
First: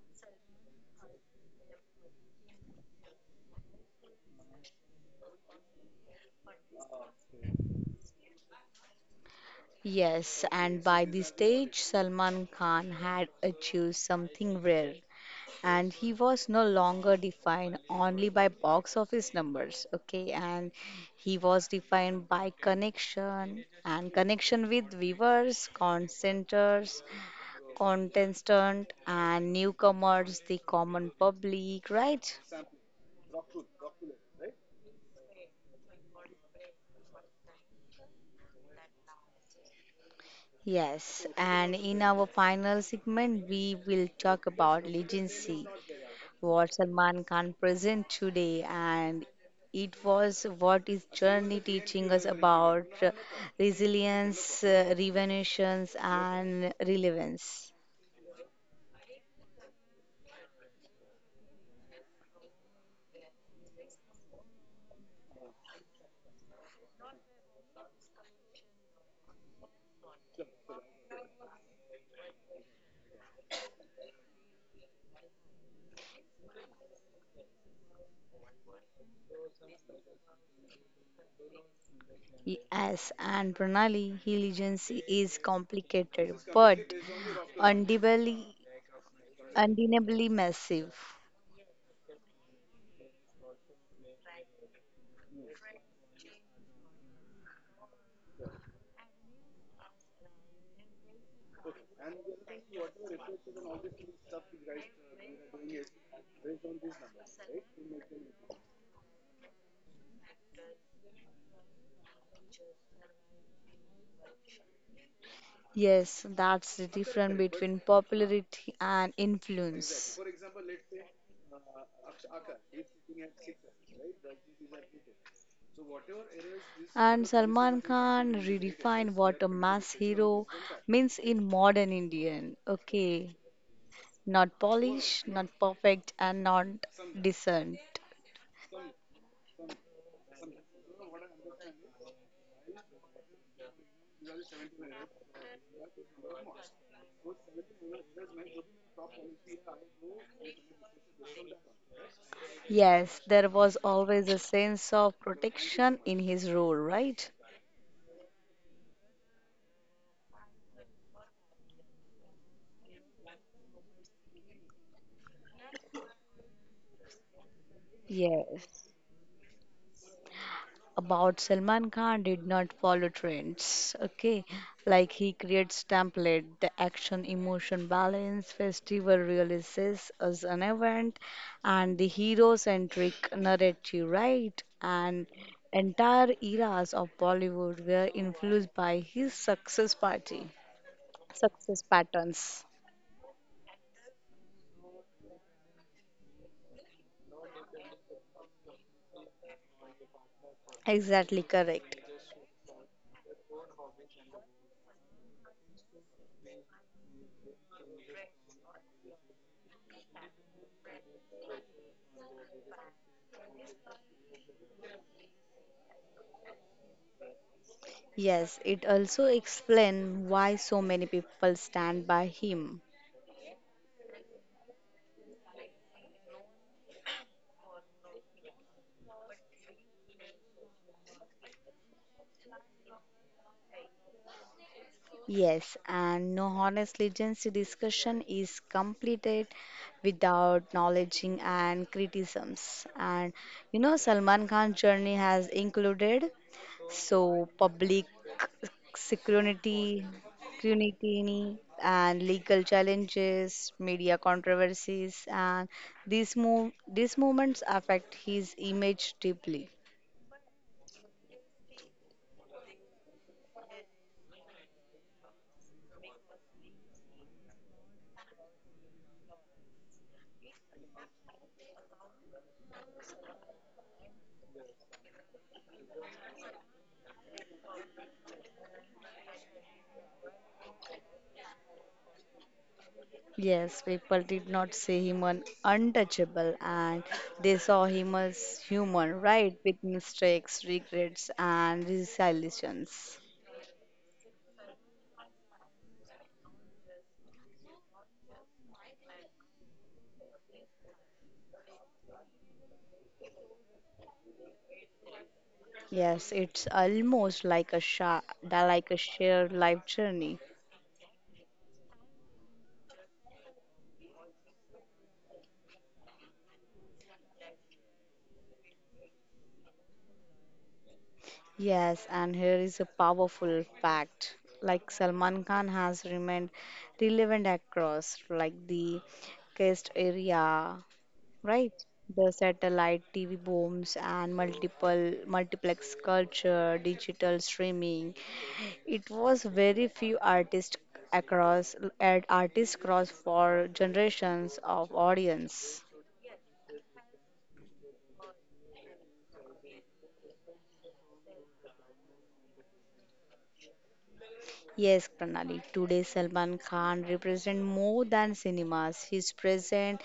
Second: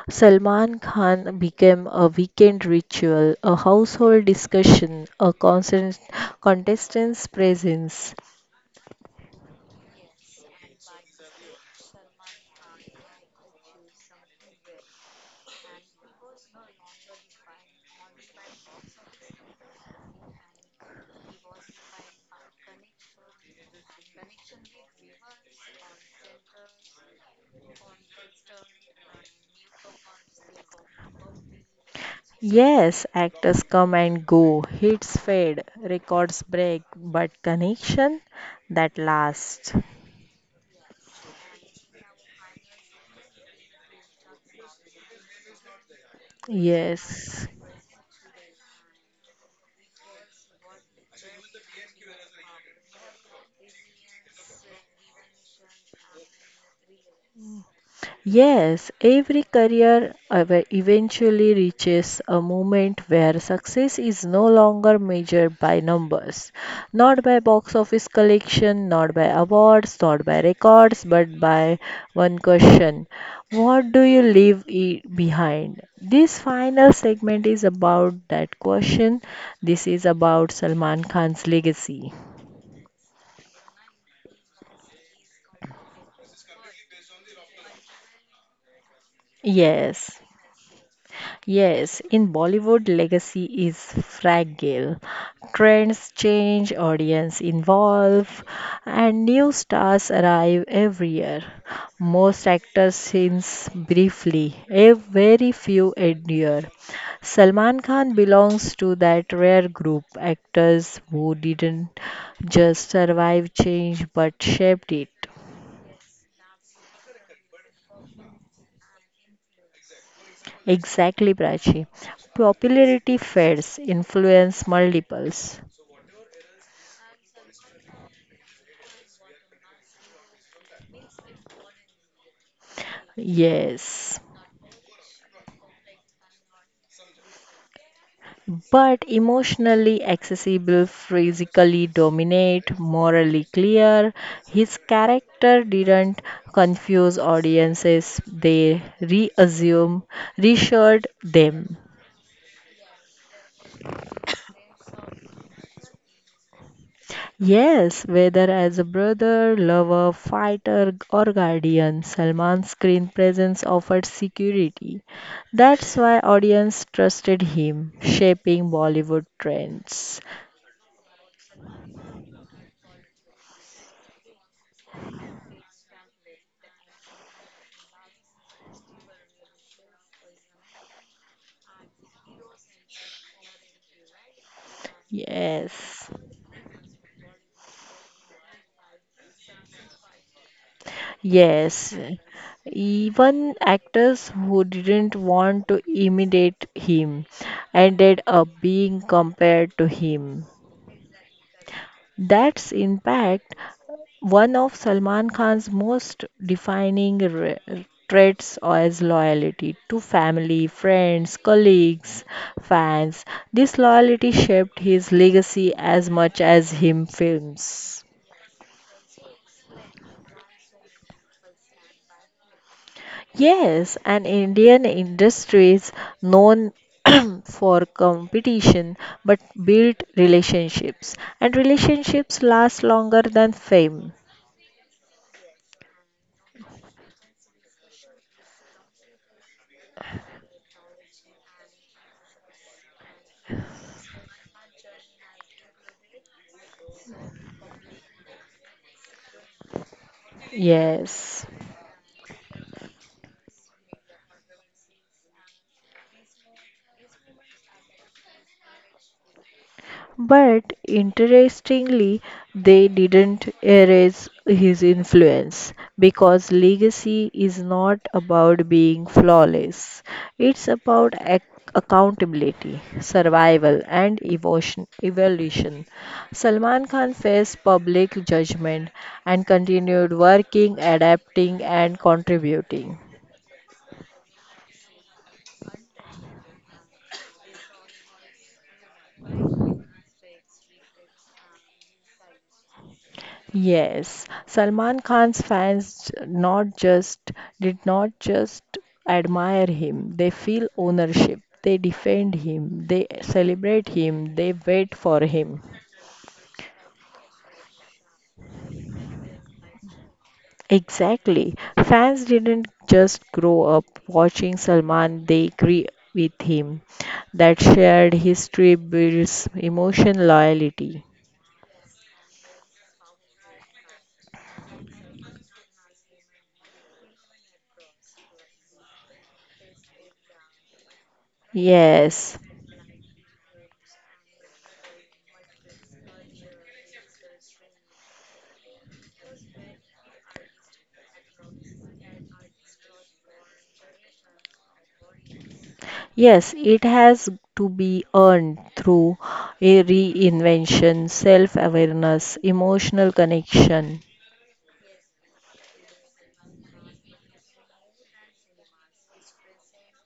Salman Khan became a weekend ritual, a household discussion, a constant contestant's presence. Yes, and by this stage, Salman Khan had achieved something rare, and he was no longer defined only by box office numbers, okay? And he was defined by connection and connection with viewers, contenters, contestant, and newcomers, the common public, right? Yes, actors come and go, hits fade, records break, but connection that lasts. Yes, and in our final segment, we will talk about legacy what Salman Yes. Khan present today and it was what is journey teaching us about resilience, revolutions and relevance. Yes, every career eventually reaches a moment where success is no longer measured by numbers, not by box office collection, not by awards, not by records, but by one question: what do you leave behind? This final segment is about that question. This is about Salman Khan's legacy. Yes, and Pranali diligence is complicated but undeniably, Yes. undeniably massive. Yes, in Bollywood, legacy is fragile. Trends change, audience evolve, and new stars arrive every year. Most actors since briefly, a very few endure. Salman Khan belongs to that rare group actors who didn't just survive change but shaped it. Yes, that's the difference between popularity and influence. Exactly, Prachi. Popularity fades, influence multiples. And Salman Khan redefined what a mass hero means in modern Indian. Okay, Yes, not polished, not perfect, and not decent. but emotionally accessible, physically dominate, morally clear, his character didn't confuse audiences, they reassured them. Yes, there was always a sense of protection in his role, right? Yes, whether as a brother, lover, fighter, or guardian, Salman's screen presence offered security. That's why audience trusted him, shaping Yes, Bollywood trends. about Salman Khan did not follow trends. Okay, like he creates template, the action, emotion balance, festival releases as an event, and the hero-centric narrative, right? And Yes. entire eras of Bollywood were influenced by his success party, success Yes, patterns. even actors who didn't want to imitate him ended up being compared to him. Exactly correct. That's in fact one of Salman Khan's most defining traits as loyalty to family, friends, colleagues, fans. This loyalty shaped his legacy as much as him films. Yes, it also explains why so many people stand by him. Yes, and Indian industry is known for competition but build relationships, and relationships last longer than fame. Yes, and no honest legacy discussion is completed without acknowledging and criticisms. And you know, Salman Khan's journey has included so public security, Yes. scrutiny, and legal challenges, media controversies, and these movements affect his image deeply. But interestingly, they didn't erase his influence because legacy is not about being flawless, it's about accountability, survival, and evolution. Salman Khan faced public judgment and continued working, adapting, and contributing. Yes, people did not see him an untouchable and they saw him as human, right? With mistakes, regrets, and resilience. Yes, Salman Khan's fans not just did not just admire him, they feel ownership. They defend him, they celebrate him, they wait for him. Yes, it's almost like a like a shared life journey. Exactly. Fans didn't just grow up watching Salman, they grew with him. That shared history builds emotion loyalty. Yes, and here is a powerful fact. Like Salman Khan has remained relevant across like the cast area, right? The Yes. satellite TV booms and multiple multiplex culture, digital streaming. It was very few artists across at artists cross for generations of audience. Yes, it has to be earned through a reinvention, self awareness, emotional connection. Yes, Pranali. Today, Salman Khan represents more than cinemas. His present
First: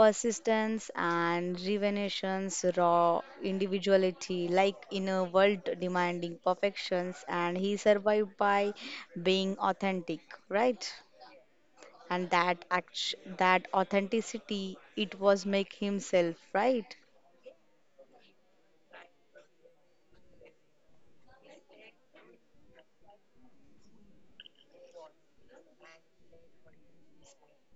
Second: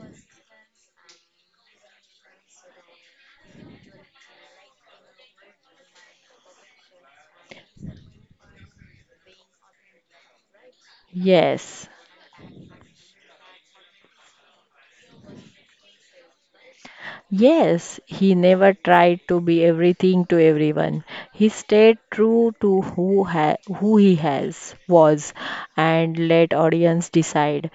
persistence and revelations, raw individuality, like in a world demanding perfections, and he survived by being authentic, right? Yes. And that act, that authenticity, it was make himself, right? Yes, he never tried to be everything to everyone. He stayed true to who he has was and let audience decide.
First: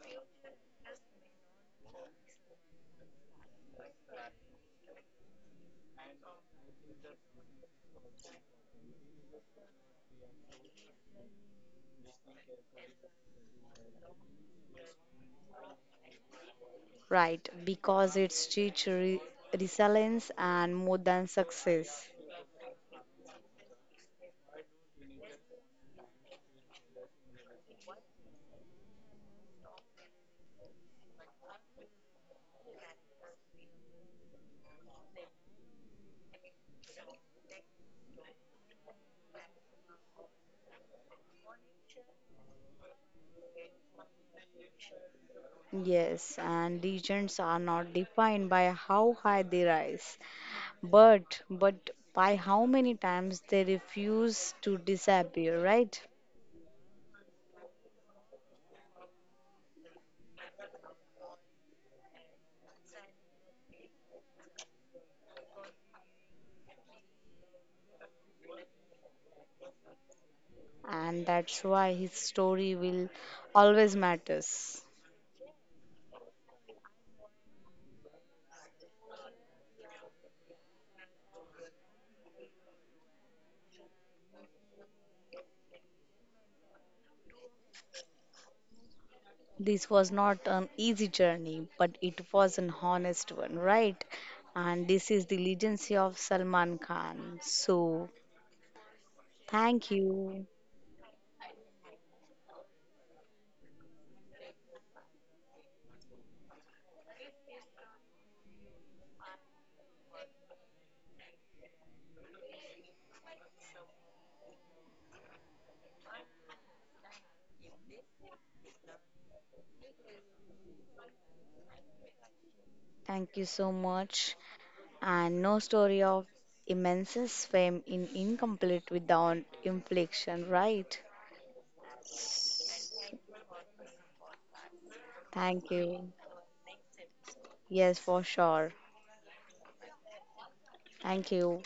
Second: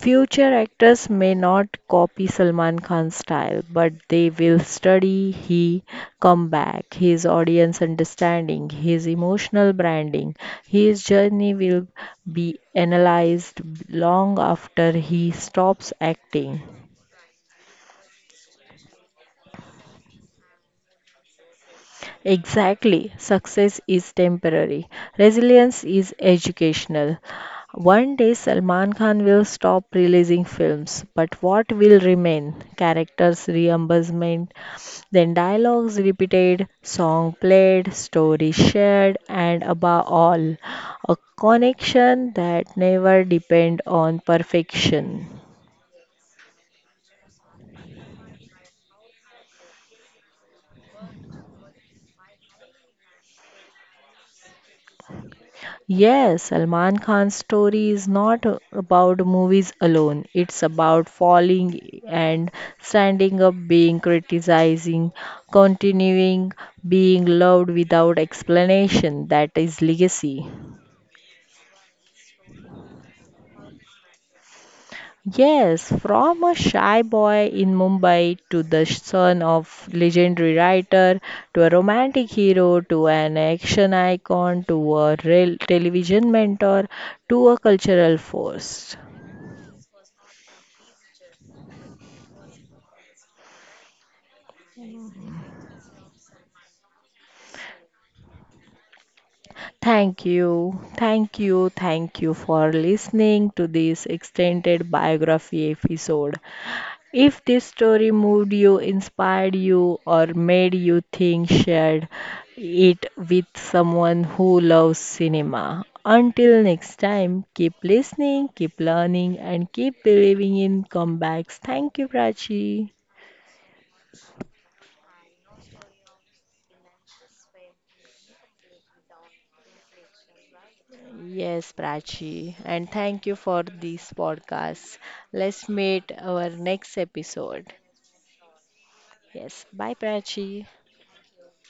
Future actors may not copy Salman Khan's style, but they will study his comeback, his audience understanding, his emotional branding. His journey will be analyzed long after he stops acting. Right, because it's teach resilience and more than success. Exactly. Success is temporary. Resilience is educational. One day Salman Khan will stop releasing films, but what will remain? Characters reimbursement, then dialogues repeated, song played, story shared, and above all, a connection that never depend on perfection. Yes, and regions are not defined by how high they rise, but by how many times they refuse to disappear, right? Yes, Salman Khan's story is not about movies alone. It's about falling and standing up, being criticizing, continuing, being loved without explanation. That is legacy. And that's why his story will always matters. Yes, from a shy boy in Mumbai to the son of legendary writer to a romantic hero to an action icon to a real television mentor to a cultural force. This was not an easy journey, but it was an honest one, right? And this is the legacy of Salman Khan. So, thank Thank you. you, thank you, thank you for listening to this extended biography episode. If this story moved you, inspired you, or made you think, share it with someone who loves cinema. Until next time, keep listening, keep learning, and keep believing in comebacks. Thank you, Prachi. Thank you so much. And no story of immense fame in incomplete without inflection, right? Yes, Prachi, and thank you for this podcast. Let's Thank meet you. our next episode. Yes, for sure. Yes. Bye, Prachi. Thank you.